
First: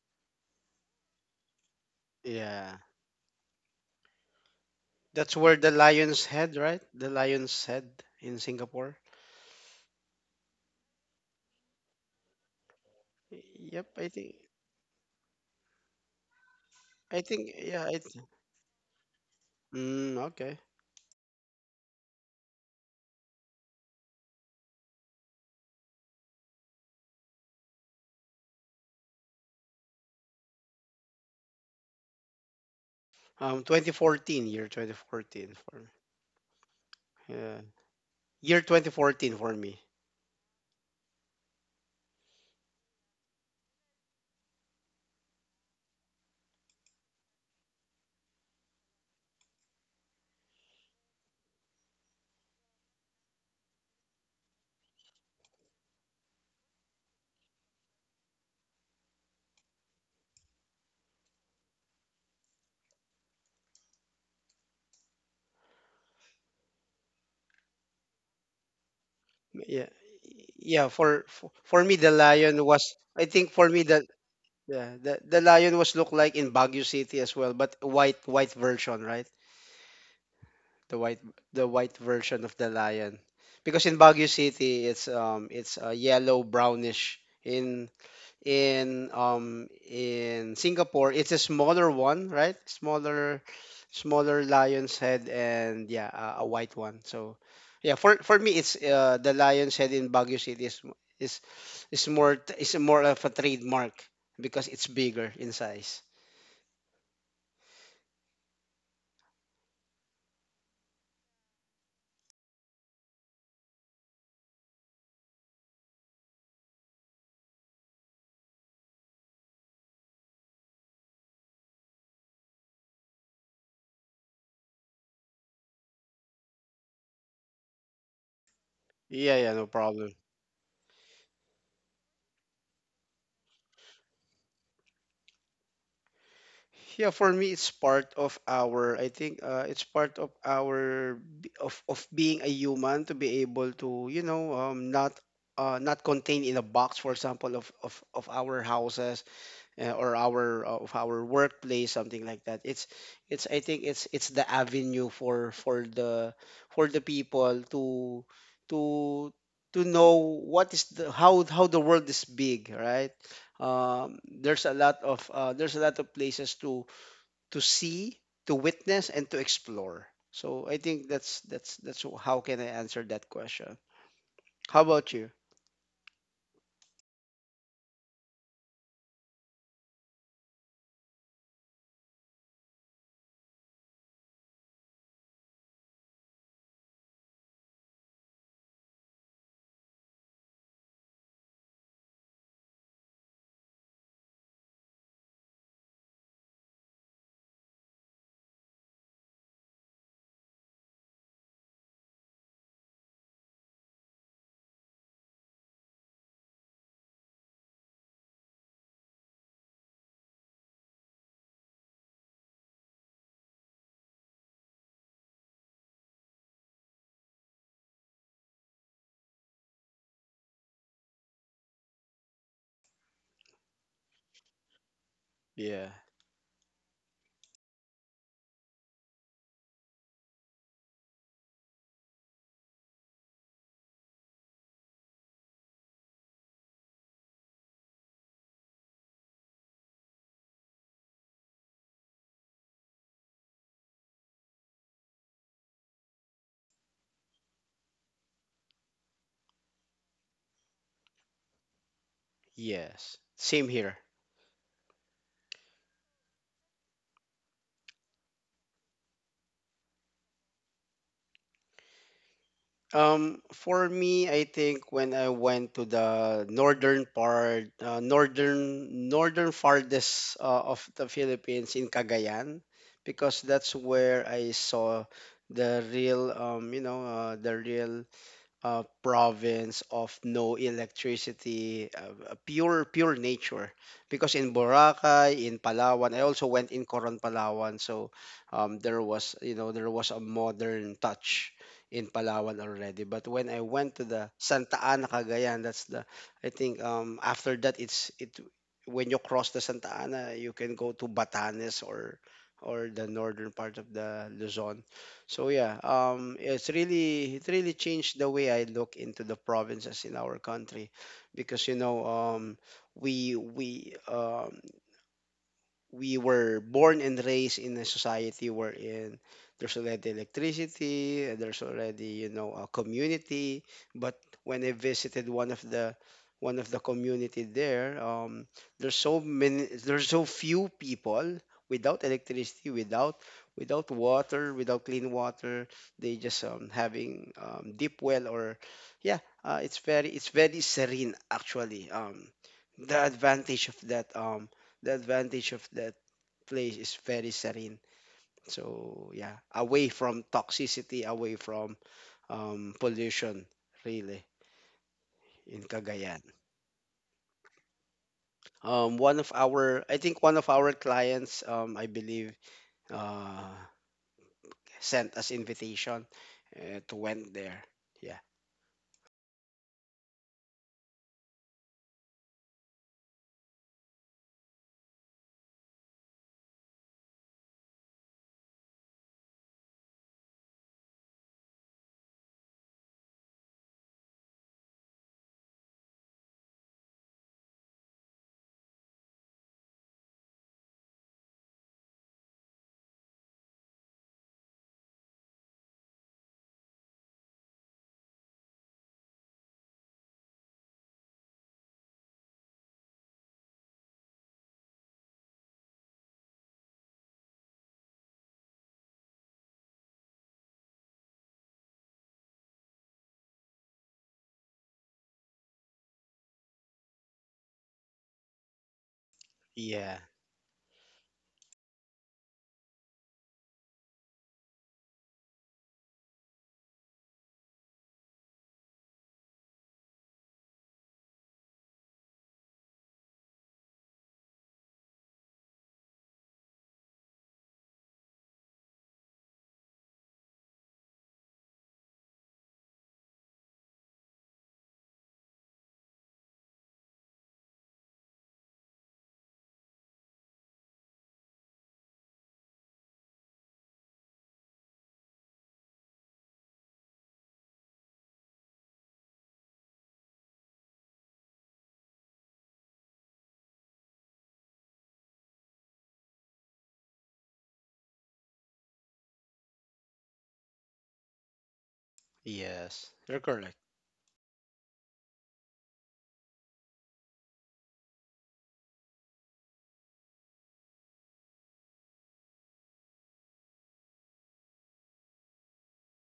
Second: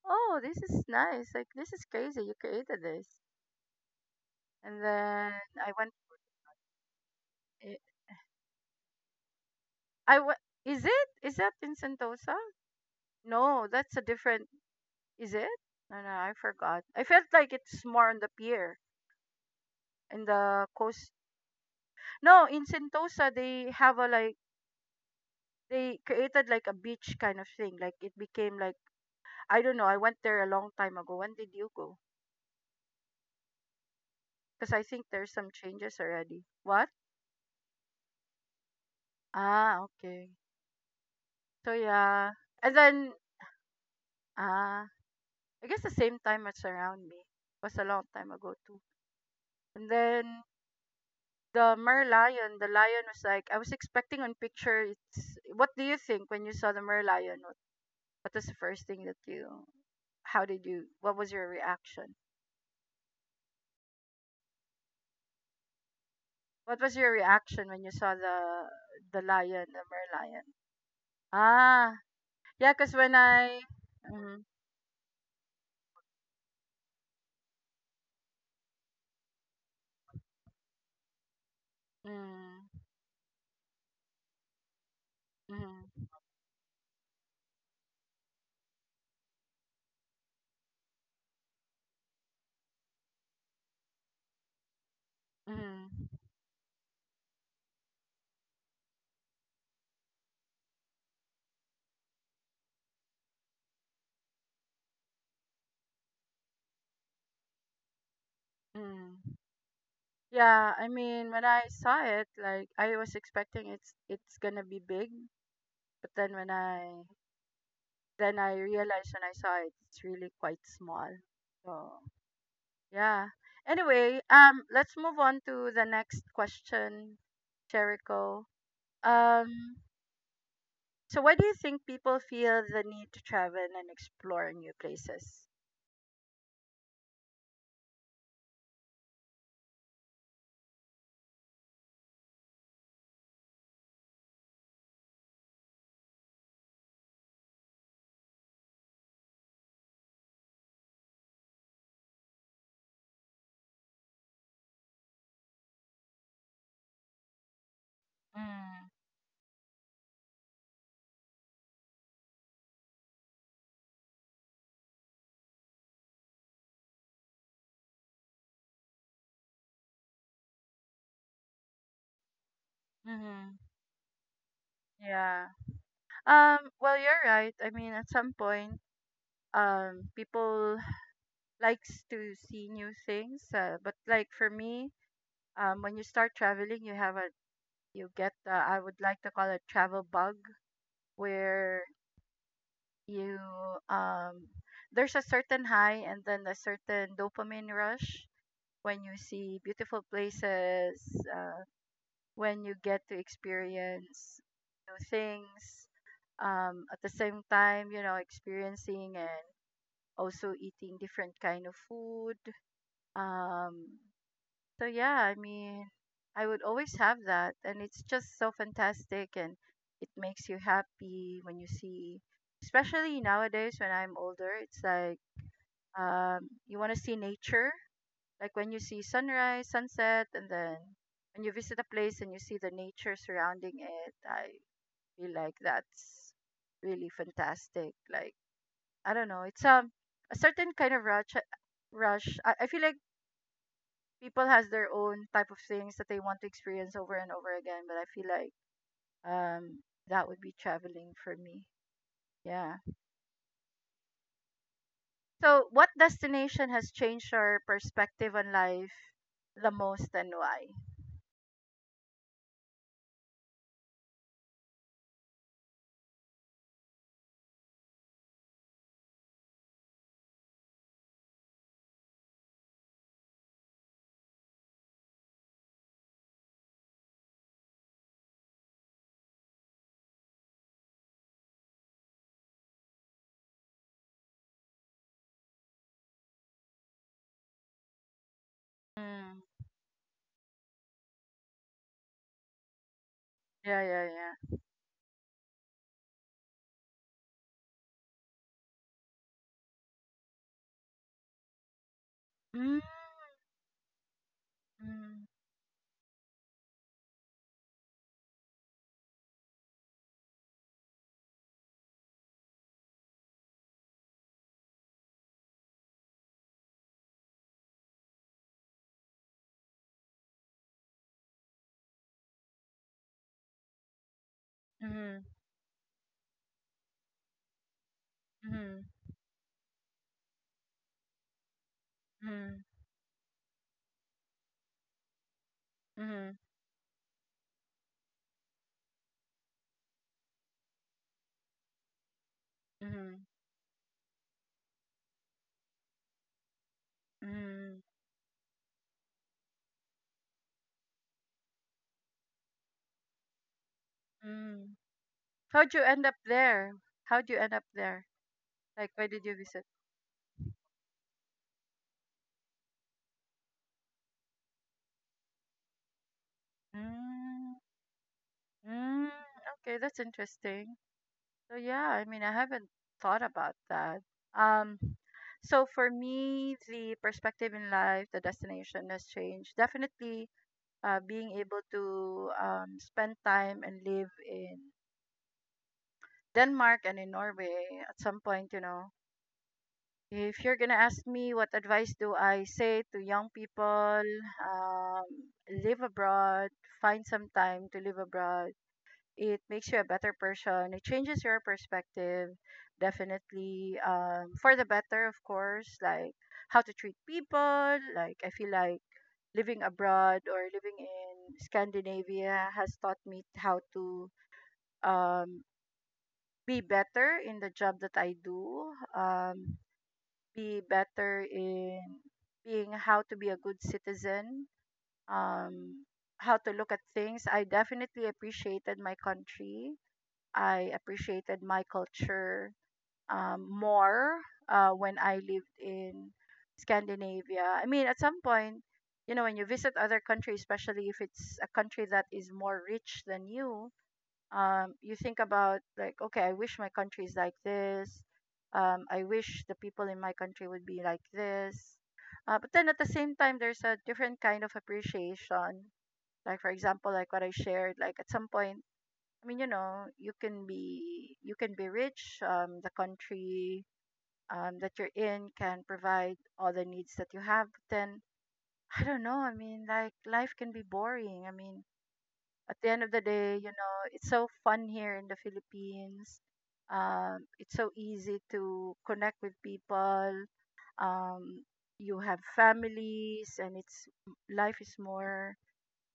S1: oh, this is nice. Like, this is crazy. You
S2: Yeah.
S1: created this. And then
S2: That's where
S1: I
S2: the
S1: went.
S2: lion's head, right? The lion's head in Singapore.
S1: Is it is that in Sentosa? No, that's a different.
S2: Yep, I
S1: Is
S2: think
S1: it? No, no, I forgot. I felt like it's more on the
S2: I
S1: pier
S2: think yeah, I th-
S1: in the coast.
S2: okay.
S1: No, in Sentosa they have a like they created like a beach kind of thing. Like it became like I don't know. I went there a long time ago. When did you go? Because I think there's some changes already. What?
S2: 2014, year 2014 for me.
S1: Ah, okay.
S2: Yeah.
S1: So yeah,
S2: Year
S1: and then
S2: 2014 for me.
S1: ah, I guess the same time as around me was a long time ago too. And then the merlion, the lion was like, I was expecting on picture. It's what do you think when you saw the merlion? What was the first thing that you? How did you? What was your reaction? What was your reaction when you saw the lion, the merlion?
S2: Yeah
S1: Ah, yeah,
S2: yeah
S1: cause when I,
S2: for me the
S1: mm,
S2: lion was I think for me that yeah the lion was look like in Baguio City as well but white version, right? the white
S1: mm,
S2: the white version of the lion because in
S1: mm,
S2: Baguio City it's yellow brownish, in Singapore. It's a smaller one, right? Smaller
S1: mm,
S2: lion's head, and yeah, a white one. So yeah, for me, it's, the lion's head in Baguio City is is is more of a trademark because it's bigger in size.
S1: mm. Yeah, I mean when I saw it, like I was expecting it's gonna be big, but then when I then I realized when I saw it, it's really quite small. So yeah. Anyway, let's move on to the next question, Jericho. Um,
S2: Yeah, yeah, no problem.
S1: so why do you think people feel the need to travel and explore new places?
S2: Yeah, for me, it's part of our. I think, it's part of our of being a human to be able to, you know, not, not contained in a box, for example, of our houses, or our of our workplace, something like that. It's I think it's the avenue for the people
S1: Mm,
S2: to to know what is the how the world is big, right? There's a lot of, there's a lot of places to see, to witness, and to explore. So I think that's how can I answer that
S1: mm-hmm.
S2: question. How about you?
S1: Yeah. Well, you're right. I mean, at some point, people likes to see new things, but like for me, when you start traveling, you have a you get the I would like to call it travel bug where you um there's a certain high and then a certain dopamine rush when you see beautiful places, uh, when you get to experience new things, at the same time, you know, experiencing and also eating different kind of food. Um, So yeah, I mean, I would always have that, and it's just so fantastic, and it makes you happy when you see, especially nowadays when I'm older. It's like
S2: Yeah.
S1: you want to see nature, like when you see sunrise, sunset, and then when you visit a place and you see the nature surrounding it. I feel like that's really fantastic. Like I don't know, it's a certain kind of rush. Rush. I feel like people has their own type of things that they want to experience over and over again but I feel like um that would be traveling for me. Yeah.
S2: Yes. Same here.
S1: So what destination has changed your perspective on life the most and why?
S2: For me, I think when I went to the northern part, northern northern farthest of the Philippines in Cagayan, because that's where I saw the real, the real province of no electricity, pure nature. Because in Boracay, in Palawan, I also went in Coron, Palawan, so there was
S1: Mm,
S2: there was a modern touch in Palawan already. But when I went
S1: yeah
S2: to
S1: yeah
S2: the
S1: yeah,
S2: Santa Ana, Cagayan, that's the I think after that it's it when you cross the Santa Ana, you can go to Batanes or
S1: mm,
S2: the northern part of the Luzon.
S1: mm,
S2: So yeah, it really changed the way I look into the provinces in our country, because we we um, we were born and raised in a society wherein there's already electricity, there's already, you know, a community. But when I visited
S1: mm,
S2: one of the community there,
S1: mm,
S2: there's so few people without electricity,
S1: mm,
S2: without water, without clean water. They just
S1: mm,
S2: having deep well or, yeah, it's very serene actually. The
S1: mm,
S2: advantage of that um the advantage of that place is very serene.
S1: mm,
S2: So yeah, away from toxicity, away from pollution, really
S1: mm.
S2: in
S1: How'd you
S2: Cagayan.
S1: end up there? How'd you end up there, like why did you visit?
S2: I think one of our clients, I believe, uh, sent us invitation to went there.
S1: Mm,
S2: Yeah,
S1: mm, okay, that's interesting. So yeah, I mean, I haven't thought about that. Um, so for me, the perspective in life, the destination has changed. Definitely, being able to spend time and live in Denmark and in Norway at some point, you know. If you're gonna ask me what advice do I say to young people, um, live abroad, find some time to live abroad. It makes you a better person. It changes your perspective, definitely, for the better, of course, like how to treat people. Like, I feel like living abroad or living in Scandinavia has taught me how to um, be better in the job that I do,
S2: yeah,
S1: be better in being how to be a good citizen. Um, how to look at things. I definitely appreciated my country. I appreciated my culture more when I lived in Scandinavia. I mean, at some point, you know, when you visit other countries, especially if it's a country that is more rich than you, you think about, like, okay, I wish my country is like this. I wish the people in my country would be like this. But then at the same time, there's a different kind of appreciation. Like, for example, like what I shared, like at some point, I mean, you know, you can be rich. The country that you're in can provide all the needs that you have. But then I don't know. I mean, like life can be boring. I mean, at the
S2: yes,
S1: end of
S2: you're
S1: the
S2: correct.
S1: day, you know, it's so fun here in the Philippines. It's so easy to connect with people. Um, you have families, and it's life is more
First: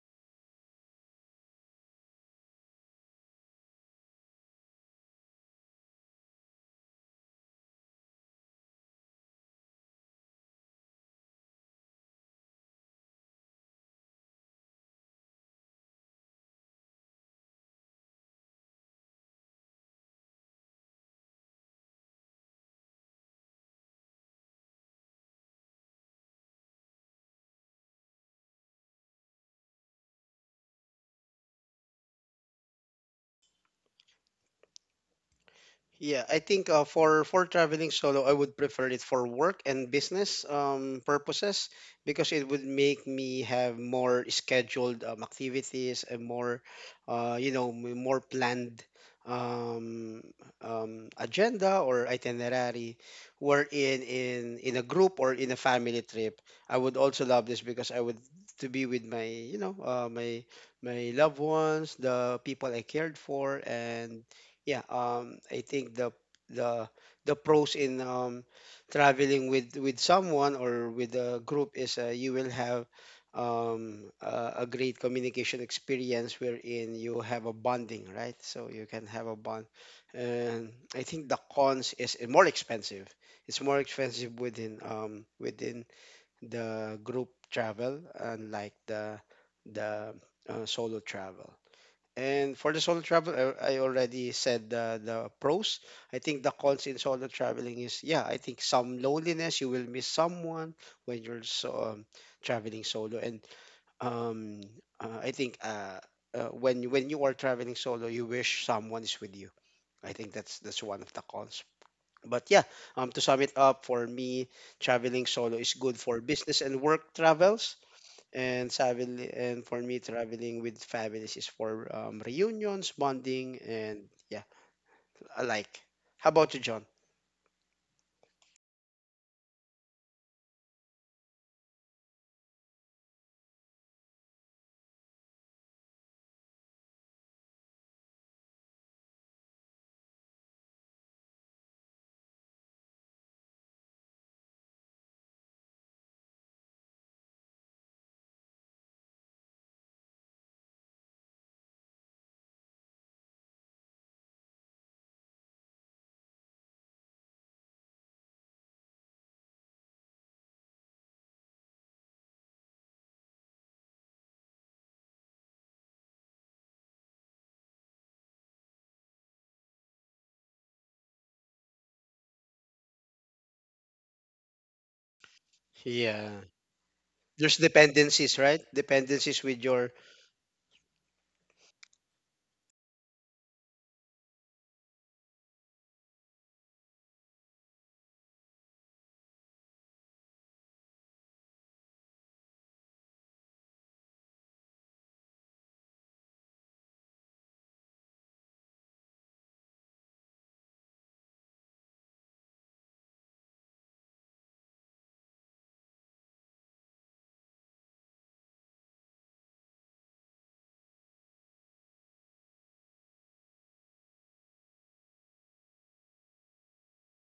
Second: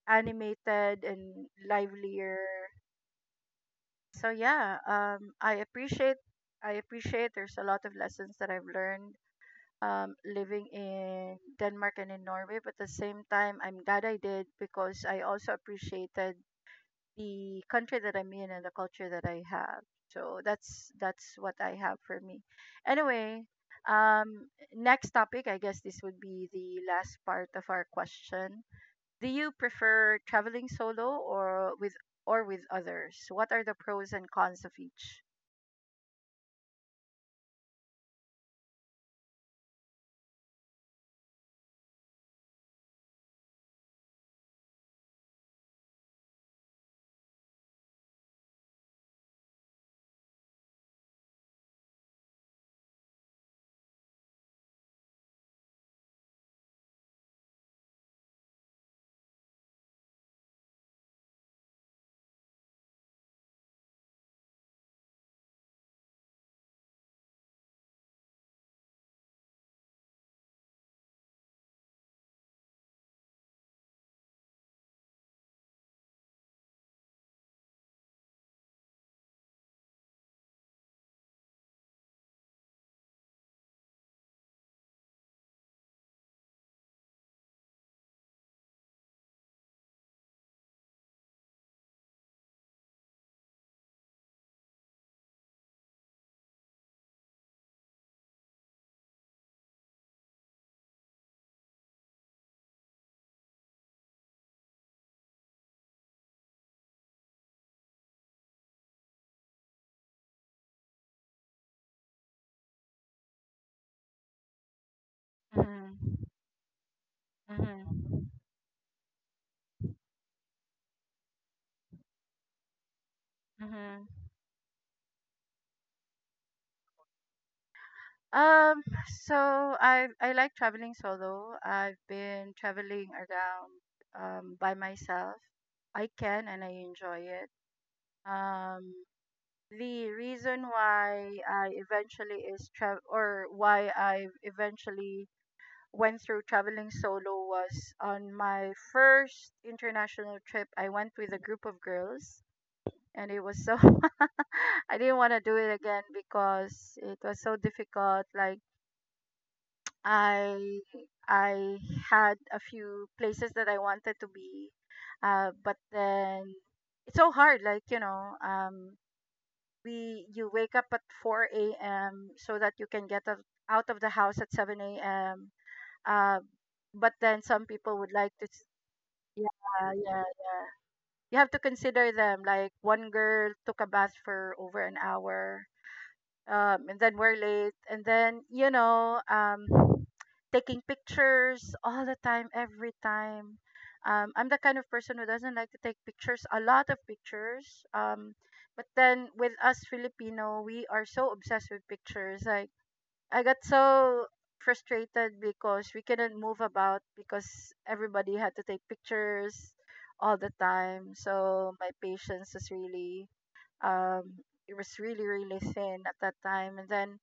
S1: animated and livelier so yeah, I appreciate there's a lot of lessons that I've learned living in Denmark and in Norway, but at the same time, I'm glad I did because I also appreciated the country that I'm in and the culture that I have. So that's what I have for me. Anyway, um, next topic, I guess this would be the last part of our question. Do you prefer traveling solo or with others? What are the pros and cons of each?
S2: Yeah, I think for traveling solo, I would prefer it for work and business purposes, because it would make me have more scheduled activities and more, more planned um, agenda or itinerary. Wherein in a group or in a family trip, I would also love this because I would to be with my, my loved ones, the people I cared for, and yeah, I think the the pros in traveling with someone or with a group is, you will have a great communication experience wherein you have a bonding, right? So you can have a bond. And I think the cons is, more expensive. It's more expensive within the group travel, unlike the solo travel. And for the solo travel, I already said the pros. I think the cons in solo traveling is, yeah, I think some loneliness. You will miss someone when you're so, traveling solo. And um, I think when you are traveling solo, you wish someone is with you. I think that's one of the cons. But yeah, to sum it up, for me, traveling solo is
S1: Mhm.
S2: good for business and work travels
S1: Mhm.
S2: and travel, and for me traveling with families is for reunions, bonding,
S1: Mhm.
S2: and yeah alike. How about you, John?
S1: So I like traveling solo. I've been traveling around by myself. I can and I enjoy it. Um, the reason why I eventually is tra or why I eventually went through traveling solo was on my first international trip. I went with a group of girls and it was so I didn't want to do it again because it was so difficult. Like I I had a few places that I wanted to be, but then it's so hard. Like you know, we you wake up at 4 a.m. so that you can get out of the house at 7 a.m. Uh,
S2: Yeah,
S1: but then
S2: there's
S1: some people would like
S2: dependencies,
S1: to.
S2: right? Dependencies with your...
S1: Yeah, yeah, yeah. You have to consider them. Like one girl took a bath for over an hour, and then we're late, and then you know, taking pictures all the time, every time. I'm the kind of person who doesn't like to take pictures, a lot of pictures. But then with us Filipino, we are so obsessed with pictures. Like I got so frustrated because we couldn't move about because everybody had to take pictures all the time. So my patience was really it was really thin at that time and then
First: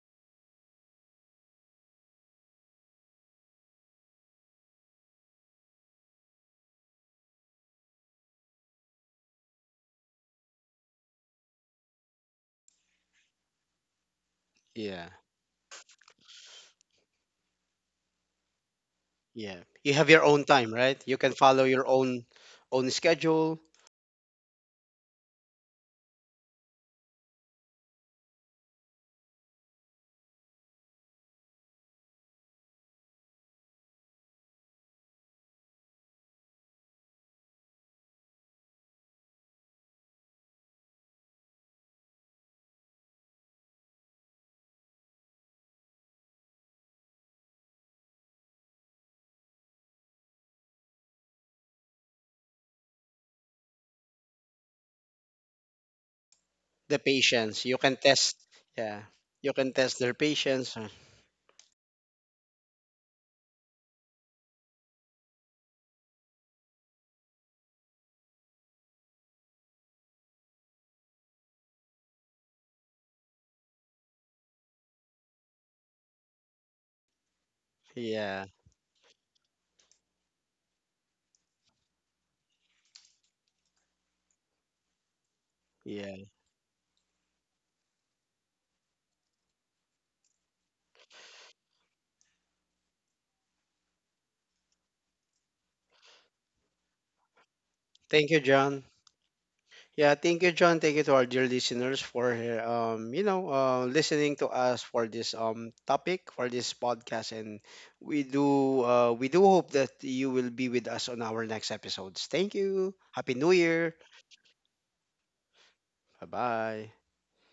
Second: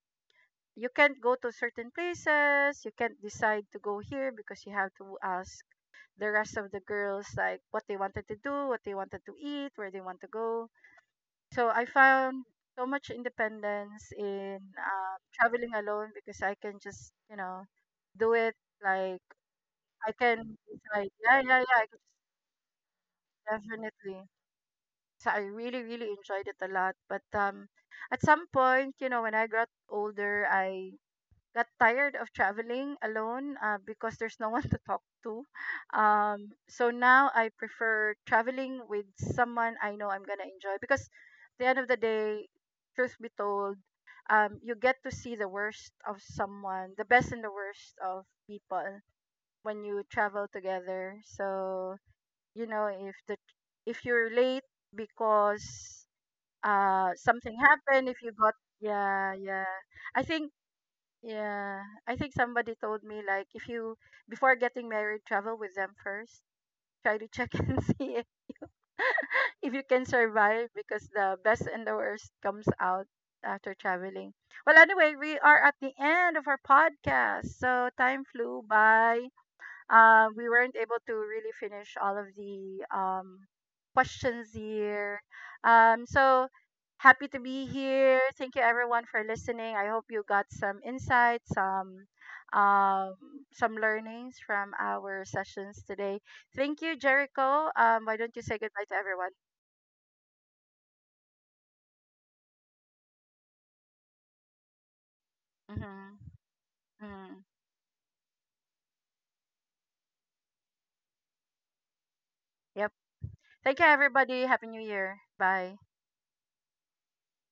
S1: you can't go to certain places, you can't decide to go here because you have to ask the rest of the girls like what they wanted to do, what they wanted to eat, where they want to go. So I found so much independence in
S2: Yeah,
S1: traveling alone because I can just, you know, do it. Like
S2: yeah, you have
S1: I
S2: your own
S1: can
S2: time, right?
S1: decide,
S2: You can
S1: yeah, yeah,
S2: follow
S1: yeah, I
S2: your
S1: can
S2: own own schedule.
S1: definitely. So I really enjoyed it a lot. But at some point, you know, when I got older, I got tired of traveling alone because there's no one to talk to. So now I prefer traveling with someone I know I'm gonna enjoy because at the end of the day, truth be told, you get to see the worst of someone, the best and the worst of people when you travel together. So you know if you're late because
S2: The
S1: something
S2: patience you can
S1: happened, if you
S2: test,
S1: got
S2: yeah,
S1: yeah
S2: you can test their
S1: I think
S2: patience.
S1: yeah, I think somebody told me like if you before getting married, travel with them first. Try to check and see if, if you can survive because the best and the worst comes out after traveling. Well, anyway, we are at the end of our podcast. So time
S2: Yeah,
S1: flew by we weren't able to really finish all of the questions here. Um,
S2: yeah,
S1: so happy to be here. Thank you everyone for listening. I hope you got some insights, um, some learnings from our sessions today. Thank you, Jericho. Why
S2: thank
S1: don't
S2: you,
S1: you say
S2: John.
S1: goodbye to everyone?
S2: Yeah, thank you, John. Thank you to our dear listeners for listening to us for this topic
S1: Mm-hmm.
S2: for this podcast,
S1: Mm-hmm.
S2: and we do hope that you will be with us on our next episodes. Thank
S1: Yep.
S2: you. Happy New
S1: Thank you,
S2: Year.
S1: everybody. Happy New Year. Bye.
S2: Bye bye.